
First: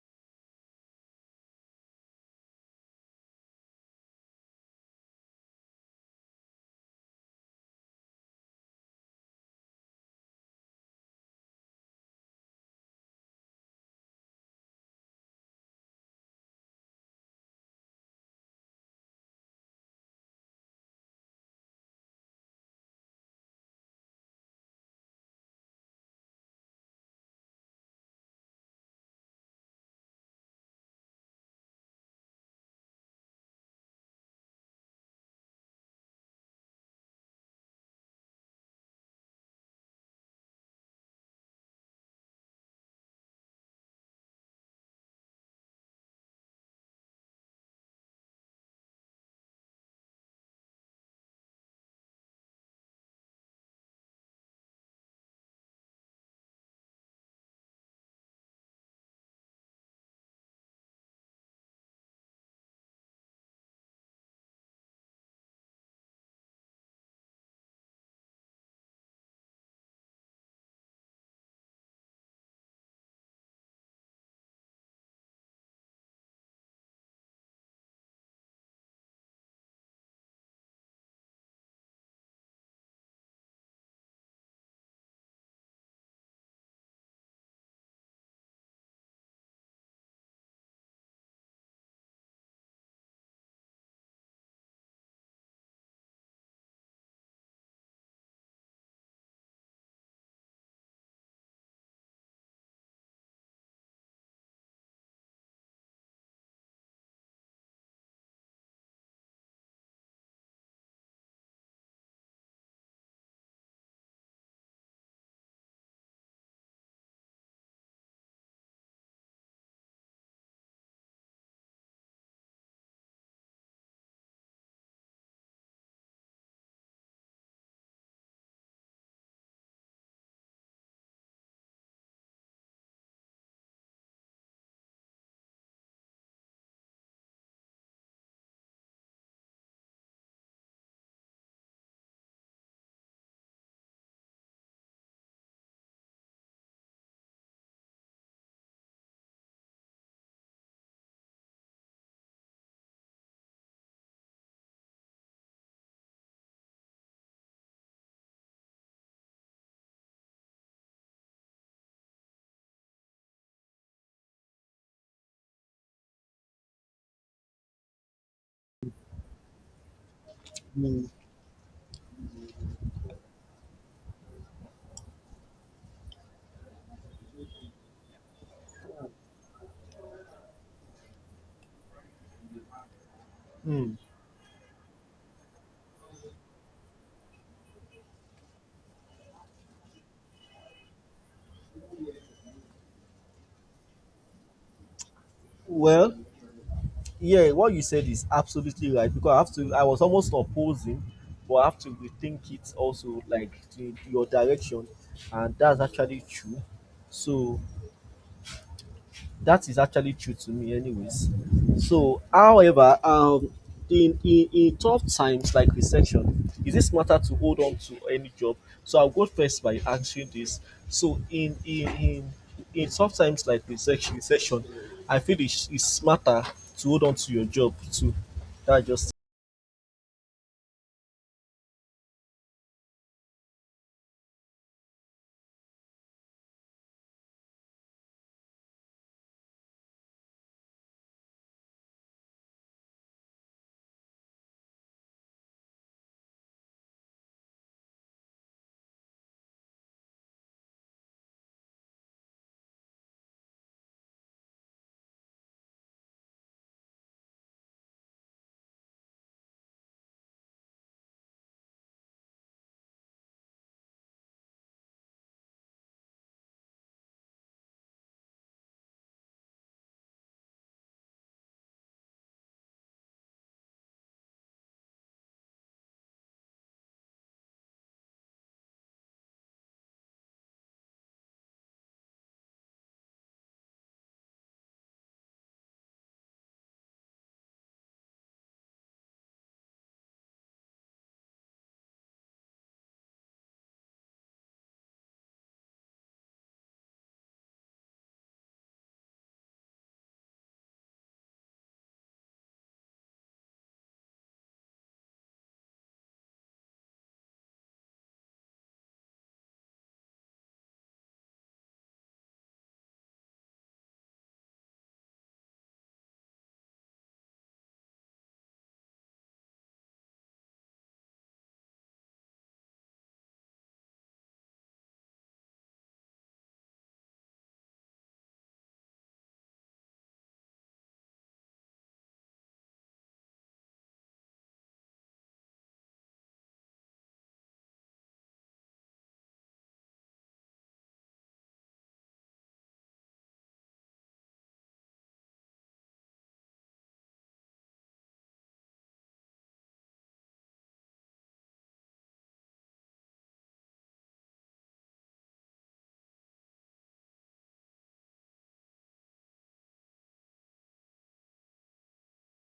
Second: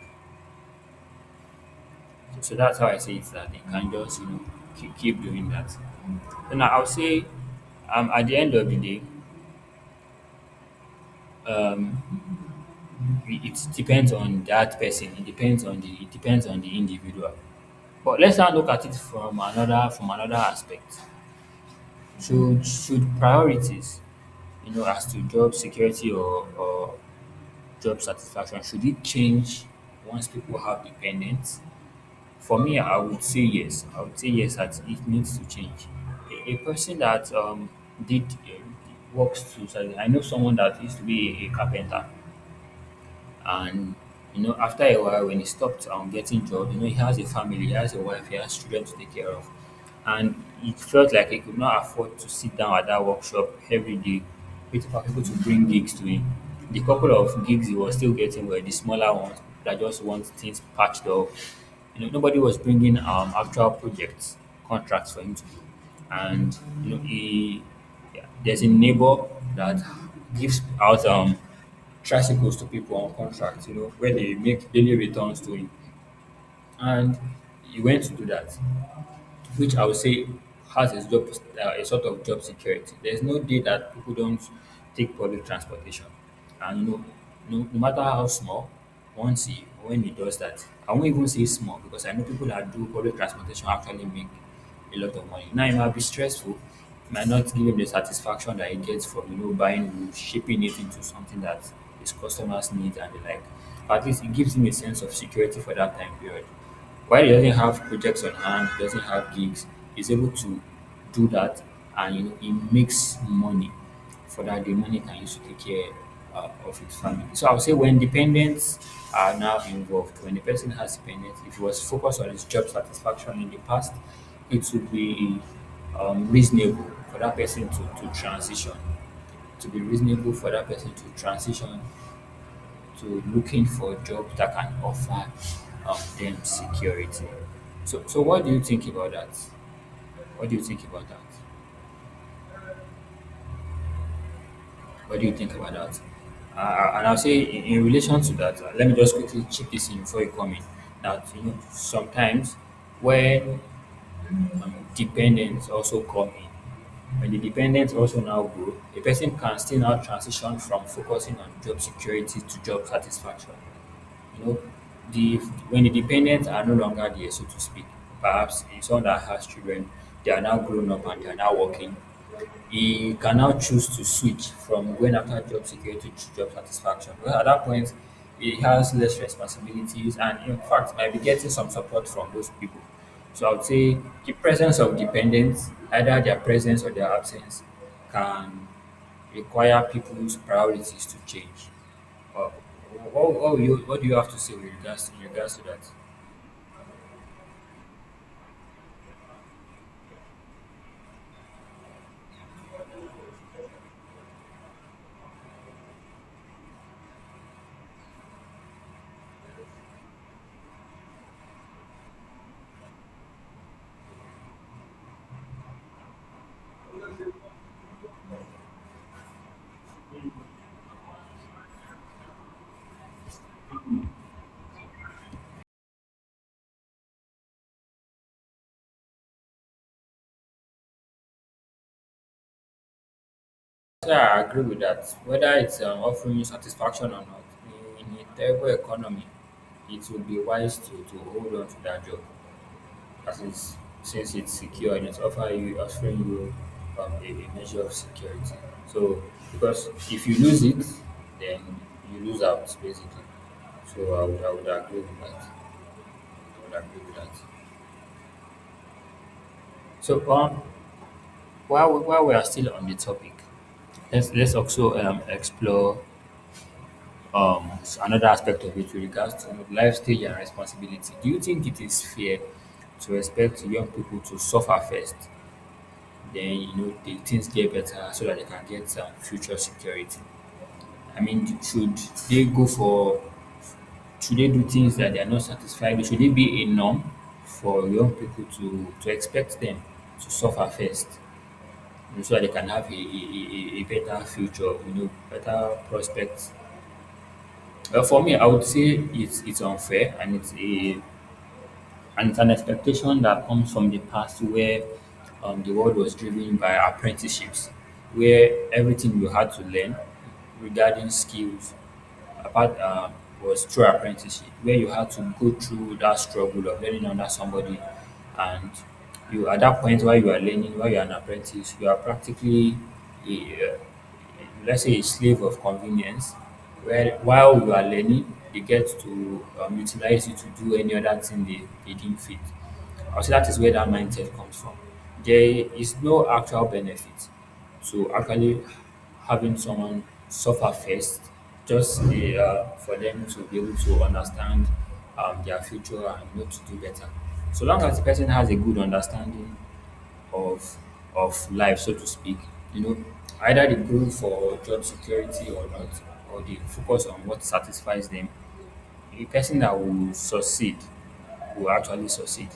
S1: so that's how I see it that they can just you know keep, keep doing that. So now I'll say, um, at the end of the day, it it depends on that person. It depends on the it depends on the individual. But let's now look at it from another from another aspect. Should should priorities, you know, as to job security or, or job satisfaction, should it change once people have dependents? For me, I would say yes. I would say yes that it needs to change. A, a person that um, did uh, works to. So I know someone that used to be a, a carpenter, and you know after a while, when he stopped um, getting job, you know he has a family, he has a wife, he has children to take care of. And he felt like he could not afford to sit down at that workshop every day, waiting for people to bring gigs to him. The couple of gigs he was still getting were the smaller ones that just want things patched up. You know nobody was bringing um actual projects contracts for him to do. And you know he yeah, there's a neighbor that gives out um tricycles to people on contract, you know, where they make daily returns to him. And he went to do that, which I would say has a job, uh, a sort of job security. There's no day that people don't take public transportation, and no, no, no matter how small, once he when he does that, I won't even say small because I know people that do public transportation actually make a lot of money. Now it might be stressful, it might not give him the satisfaction that he gets from you know buying wood, shipping it into something that his customers need and the like. But at least it gives him a sense of security for that time period. While he doesn't have projects on hand, he doesn't have gigs, he's able to do that, and you know, he makes money for that the money he can use to take care uh, of his family. So I would say when dependents are now involved, when the person has dependents, if he was focused on his job satisfaction in the past, it would be um, reasonable for that person to, to transition to be reasonable for that person to transition to looking for jobs that can offer um, them security. So, so what do you think about that? What do you think about that? What do you think about that? Uh, and I'll say in, in relation to that, uh, let me just quickly chip this in before you come in. That, you know, sometimes when um, dependents also come in. When the dependents also now grow, a person can still now transition from focusing on job security to job satisfaction. You know, the when the dependents are no longer there, so to speak, perhaps in someone that has children, they are now grown up and they are now working. He can now choose to switch from going after job security to job satisfaction. Because at that point, he has less responsibilities and, in fact, might be getting some support from those people. So I would
S2: Hmm.
S1: say the presence of dependents, either their presence or their absence, can require people's priorities to change. What, what, what, will you, what do you have to say with regards, in regards to that?
S2: Well, yeah, what you said is absolutely right because I have to. I was almost opposing, but I have to rethink it also, like to your direction, and that's actually true. So that is actually true to me anyways. So however, um in in in tough times like recession, is it smarter to hold on to any job? So I'll go first by answering this. So in in in in tough times like recession recession I feel it's, it's smarter to hold on to your job too. That's just.
S1: Yeah, I agree with that. Whether it's um, offering you satisfaction or not, in a terrible economy, it would be wise to, to hold on to that job, as it's, since it's secure and it's offer you, offering you um, a, a measure of security. So, because if you lose it, then you lose out basically. So I would, I would agree with that. I would agree with that. So um, while, we- while we are still on the topic, let's, let's also um, explore um, s- another aspect of it with regards to, you know, life stage and responsibility. Do you think it is fair to expect young people to suffer first, then you know the things get better so that they can get some future security? I mean, should they go for should they do things that they are not satisfied with? Should it be a norm for young people to to expect them to suffer first, you know, so that they can have a, a, a a- a better future, you know, better prospects. Uh, for me, I would say it's it's unfair, and it's a and it's an expectation that comes from the past where um, the world was driven by apprenticeships, where everything you had to learn regarding skills apart um, was through apprenticeship, where you had to go through that struggle of learning under somebody, and you at that point, while you are learning, while you are an apprentice, you are practically, let's say, a slave of convenience, where while you are learning they get to um, utilize you to do any other thing they, they deem fit. I say that is where that mindset comes from. There is no actual benefit to actually having someone suffer first just the, uh, for them to be able to understand um, their future and know to do better, so long as the person has a good understanding of of life, so to speak. You know, either they go for job security or not, or they focus on what satisfies them. A person that will succeed will actually succeed,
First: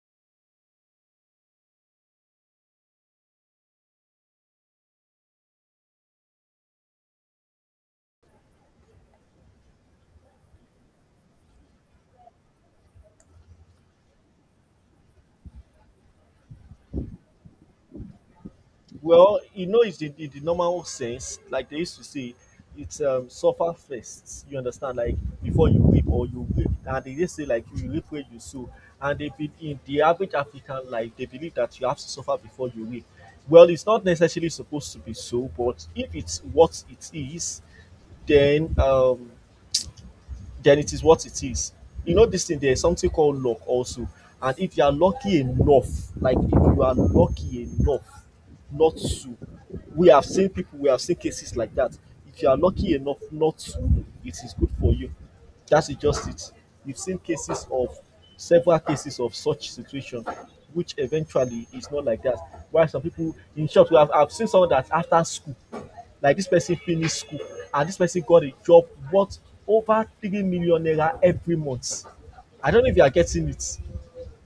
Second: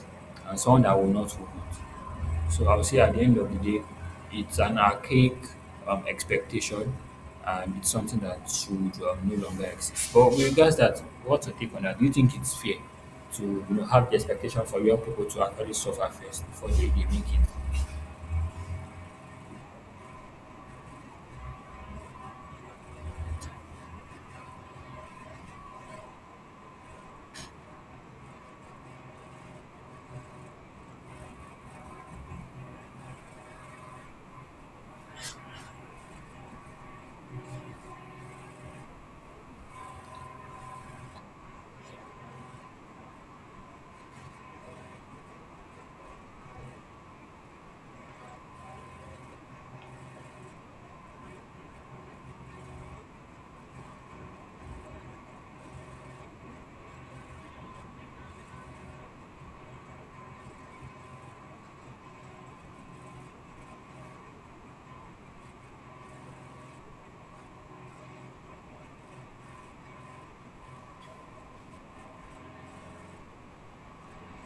S1: and someone that will not will not. So I would say, at the end of the day, it's an archaic um, expectation, and it's something that should um, no longer exist. But with regards that, what's your take on that? Do you think it's fair to you know have the expectation for young people to actually suffer first before they, they make it?
S2: Well, you know, it's the, the, the normal sense, like they used to say, it's um, suffer first. You understand, like before you weep or you weep, and they just say like you reap where you sow. And they be, in the average African life, they believe that you have to suffer before you weep. Well, it's not necessarily supposed to be so, but if it's what it is, then um, then it is what it is. You know, this thing, there's something called luck also. And if you are lucky enough, like if you are lucky enough not to, we have seen people, we have seen cases like that. If you are lucky enough not to, it is good for you. That is just it. We've seen cases of several cases of such situation, which eventually is not like that. Why some people, in short, we have, I've seen someone that after school, like this person finished school and this person got a job worth over three million naira every month. I don't know if you are getting it.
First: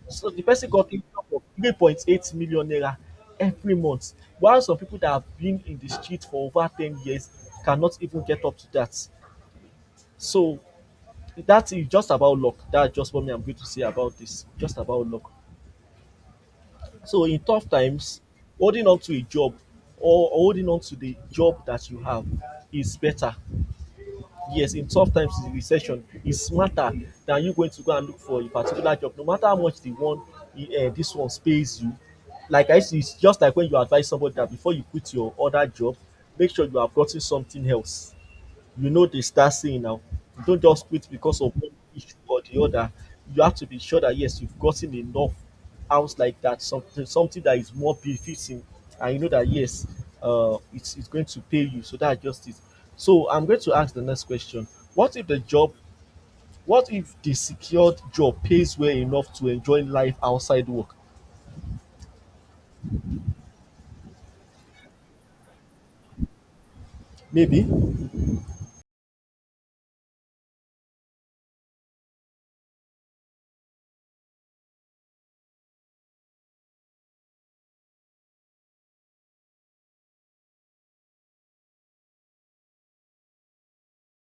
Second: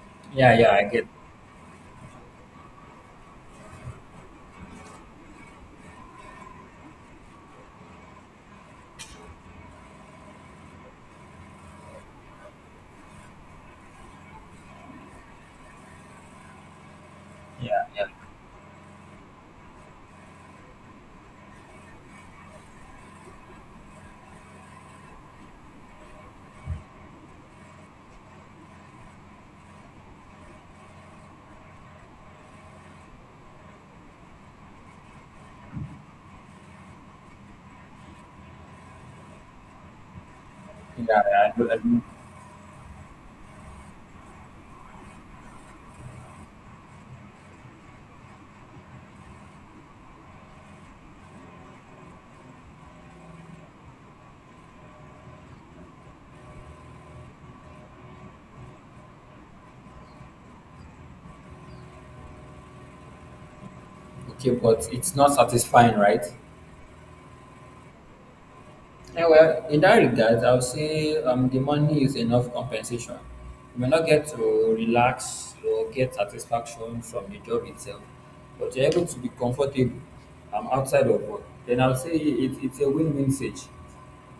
S2: So the
S1: Yeah,
S2: person
S1: yeah, I
S2: got
S1: get.
S2: income of three point eight million naira every month. While some people that have been in the street for over ten years cannot even get up to that. So that is just about luck. That's just what me I'm going to say about this. Just about luck. So in tough
S1: Yeah, yeah,
S2: times, holding on to a job or holding on to the job that you have is better. Yes, in tough times in recession is smarter than you going to go and look for a particular job, no matter how much the one uh, this one pays you. Like I used to, it's just like when you advise somebody that before you quit your other job, make sure you have gotten something else. You know, they start saying now. You don't just quit
S1: yeah.
S2: because of
S1: I do,
S2: one
S1: I do.
S2: issue or the other. You have to be sure that yes, you've gotten enough out like that, something something that is more befitting, and you know that yes, uh, it's it's going to pay you. So that's just it. So I'm going to ask the next question. What if the job? What if the secured job pays well enough to enjoy life outside work?
S1: Okay, but it's not satisfying, right?
S2: Maybe.
S1: Yeah, well, in that regard, I would say um, the money is enough compensation. You may not get to relax or get satisfaction from the job itself, but you're able to be comfortable um, outside of work. Then I would say it, it's a win-win stage.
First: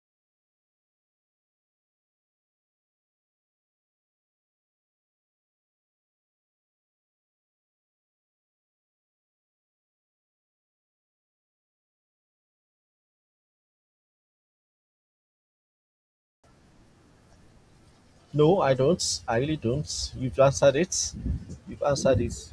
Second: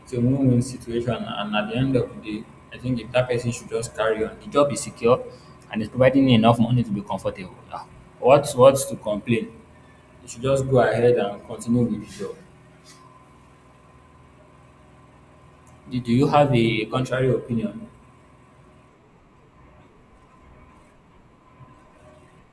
S1: It's a win-win situation, and at the end of the day, I think if that person should just carry on, the job is secure, and it's providing enough money to be comfortable. Ah, what's what's to complain? You should just go ahead and continue with the job. Do, do you have a contrary opinion?
S2: No, I don't. I really don't. You've answered it. You've answered it.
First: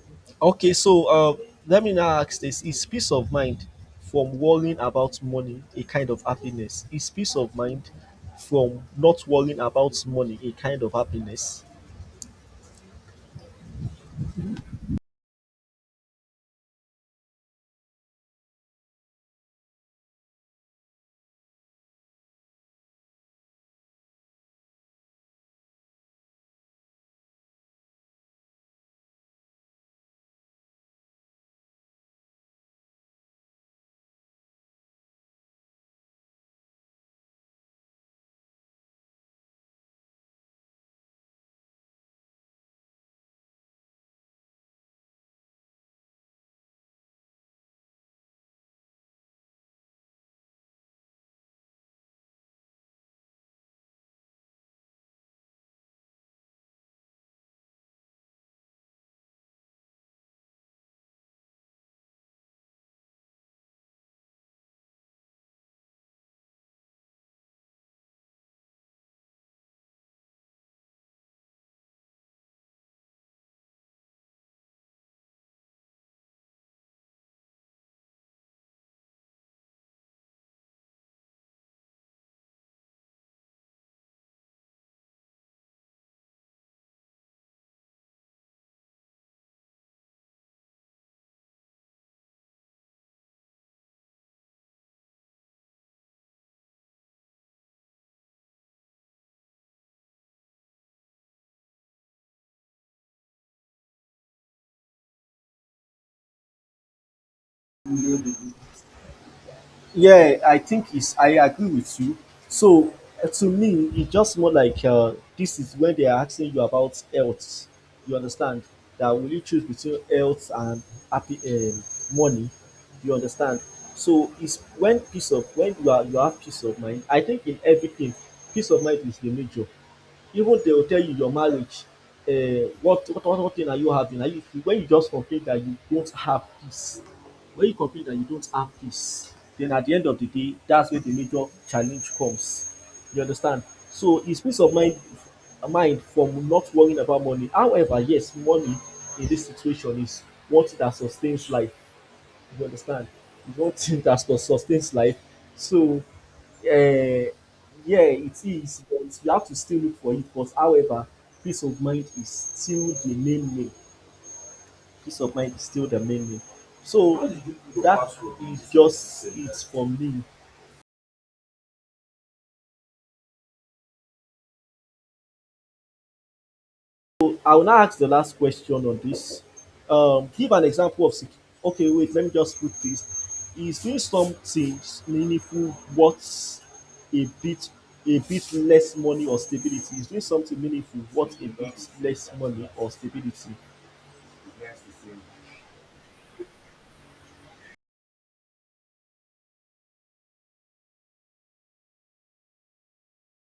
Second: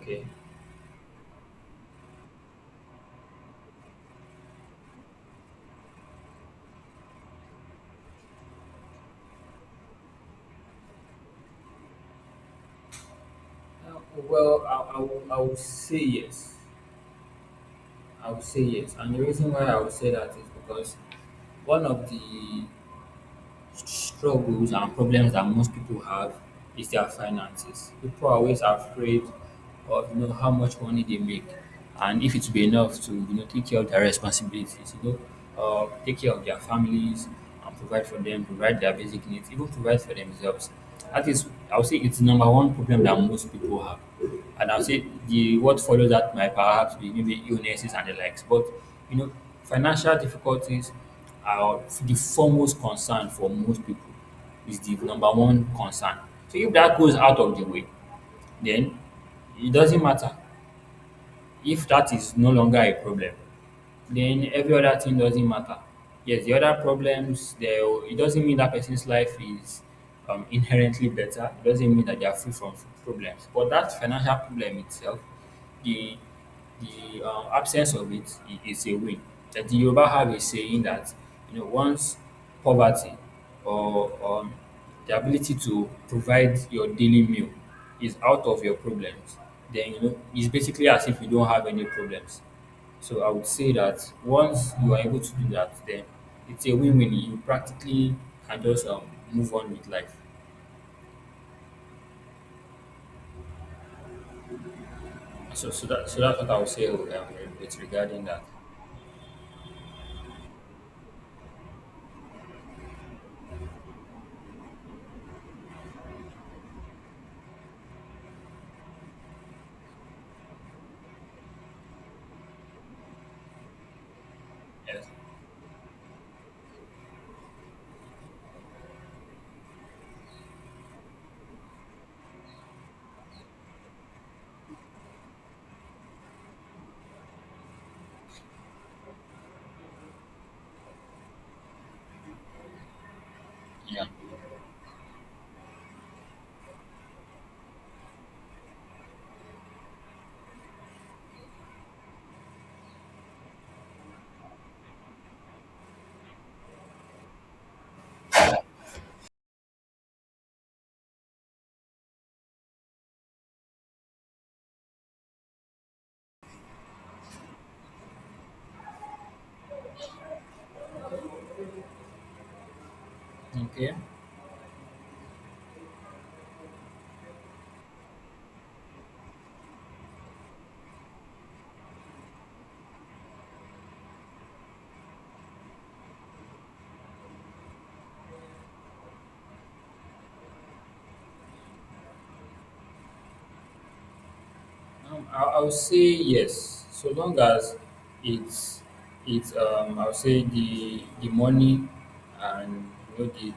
S1: Okay.
S2: Okay, so uh, let me now ask this: is peace of mind from worrying about money a kind of happiness? Is peace of mind from not worrying about money a kind of happiness?
S1: Uh, Well, I, I, will- I would say yes. I would say yes. And the reason why I would say that is because one of the struggles and problems that most people have is their finances. People are always afraid of you know how much money they make, and if it will be enough to you know take care of their responsibilities, you know, uh, take care of their families and provide for them, provide their basic needs, even provide for themselves. That is, I would say it's the number one problem that most people have. And I'll say the what follows that might perhaps be maybe illnesses and the likes. But you know, financial difficulties uh, the foremost concern for most people is the number one concern. So if that goes out of the way, then it doesn't matter. If that is no longer a problem, then every other thing doesn't matter. Yes, the other problems, they, it doesn't mean that person's life is um, inherently better. It doesn't mean that they are free from problems. But that financial problem itself, the the um, absence of it i- is a win. That the Yoruba have a saying that you know once poverty or um, the ability to provide your daily meal is out of your problems, then you know it's basically as if you don't have any problems. So I would say that once you are able to do that, then it's a win-win. You practically can just um, move on with life. So, so that so that's what I would say um, with regarding that.
S2: Yeah, I think it's, I agree with you. So uh, to me, it's just more like uh, this is when they are asking you about health. You understand, that will you choose between health and happy um, money? You understand? So it's when
S1: Yes.
S2: peace of when you are you have peace of mind. I think in everything, peace of mind is the major. Even they will tell you your marriage um what what what what thing are you having na you when you just complain that you don't have peace, when you complain that you don't have peace, then at the end of the day, that's where the major challenge comes. You understand?
S1: Yeah.
S2: So is peace of mind mind from not worrying about money? However, yes, money in this situation is one thing that sustains life. You understand? You don't think that sus- sustains life. So, uh, yeah, it is, but you have to still look for it. But however, peace of mind is still the main name. Peace of mind is still the main name. So how did you put your that password in is this just same it time? For me.
S1: Okay.
S2: I will now ask the last question on this. Um, give an example of sec- okay, wait, let me just put this. Is doing something meaningful worth a bit a bit less money or stability? Is doing something meaningful worth a bit less money or stability?
S1: Um, I, I would say yes. So long as it's it's um I would say the the money and you know the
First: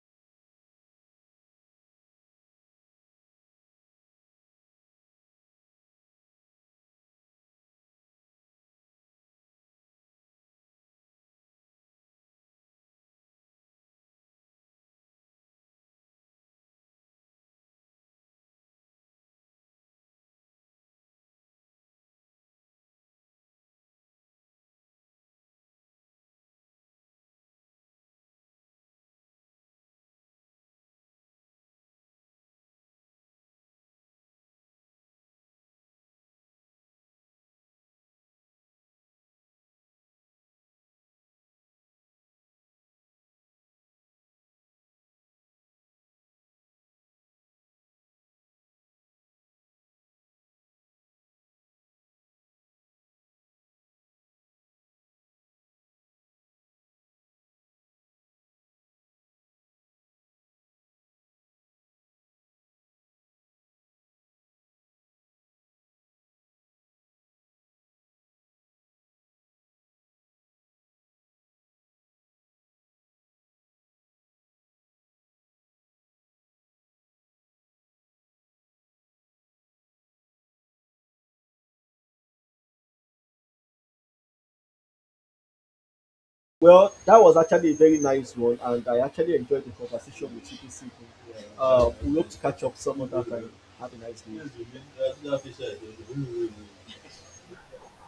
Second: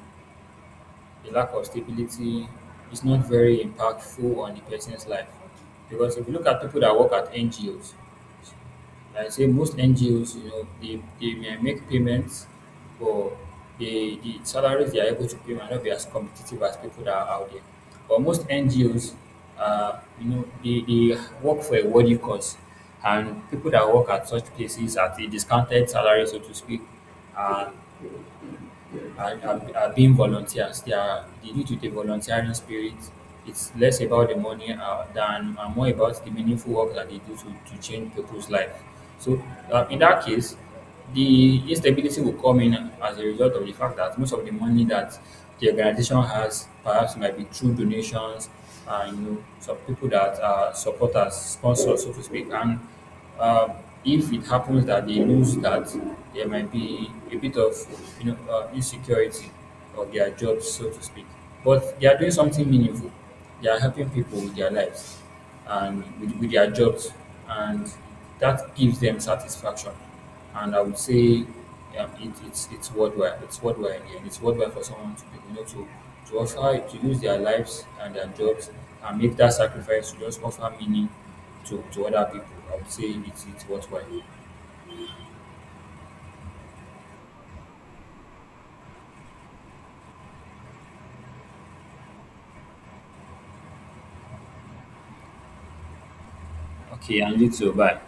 S1: the lack of stability is not very impactful on the person's life. Because if you look at people that work at N G Os, I say most N G Os, you know, they, they may make payments, but the, the salaries they are able to pay might not be as competitive as people that are out there. But most N G Os, uh, you know, they, they work for a worthy cause. And people that work at such places at a discounted salary, so to speak, uh, are, are, are being volunteers. They are they do it with a volunteering spirit. It's less about the money uh, than and more about the meaningful work that they do to, to change people's life. So uh, in that case, the instability will come in as a result of the fact that most of the money that the organization has perhaps might be through donations and you know, some people that are supporters, sponsors, so to speak, and um, if it happens that they lose that, there might be a bit of you know uh, insecurity of their jobs, so to speak. But they are doing something meaningful. They are helping people with their lives and with, with their jobs, and that gives them satisfaction. And I would say um, it, it's it's worthwhile. It's worthwhile in It's worthwhile for someone to be, you know to to offer to use their lives and their jobs and make that sacrifice to just offer meaning to, to other people. I would say it's it's worthwhile.
S2: Well, that was actually a very nice one, and I actually enjoyed the conversation with you this evening. Uh, we hope to catch up some other time. Have a nice day.
S1: Okay, and you too. Bye.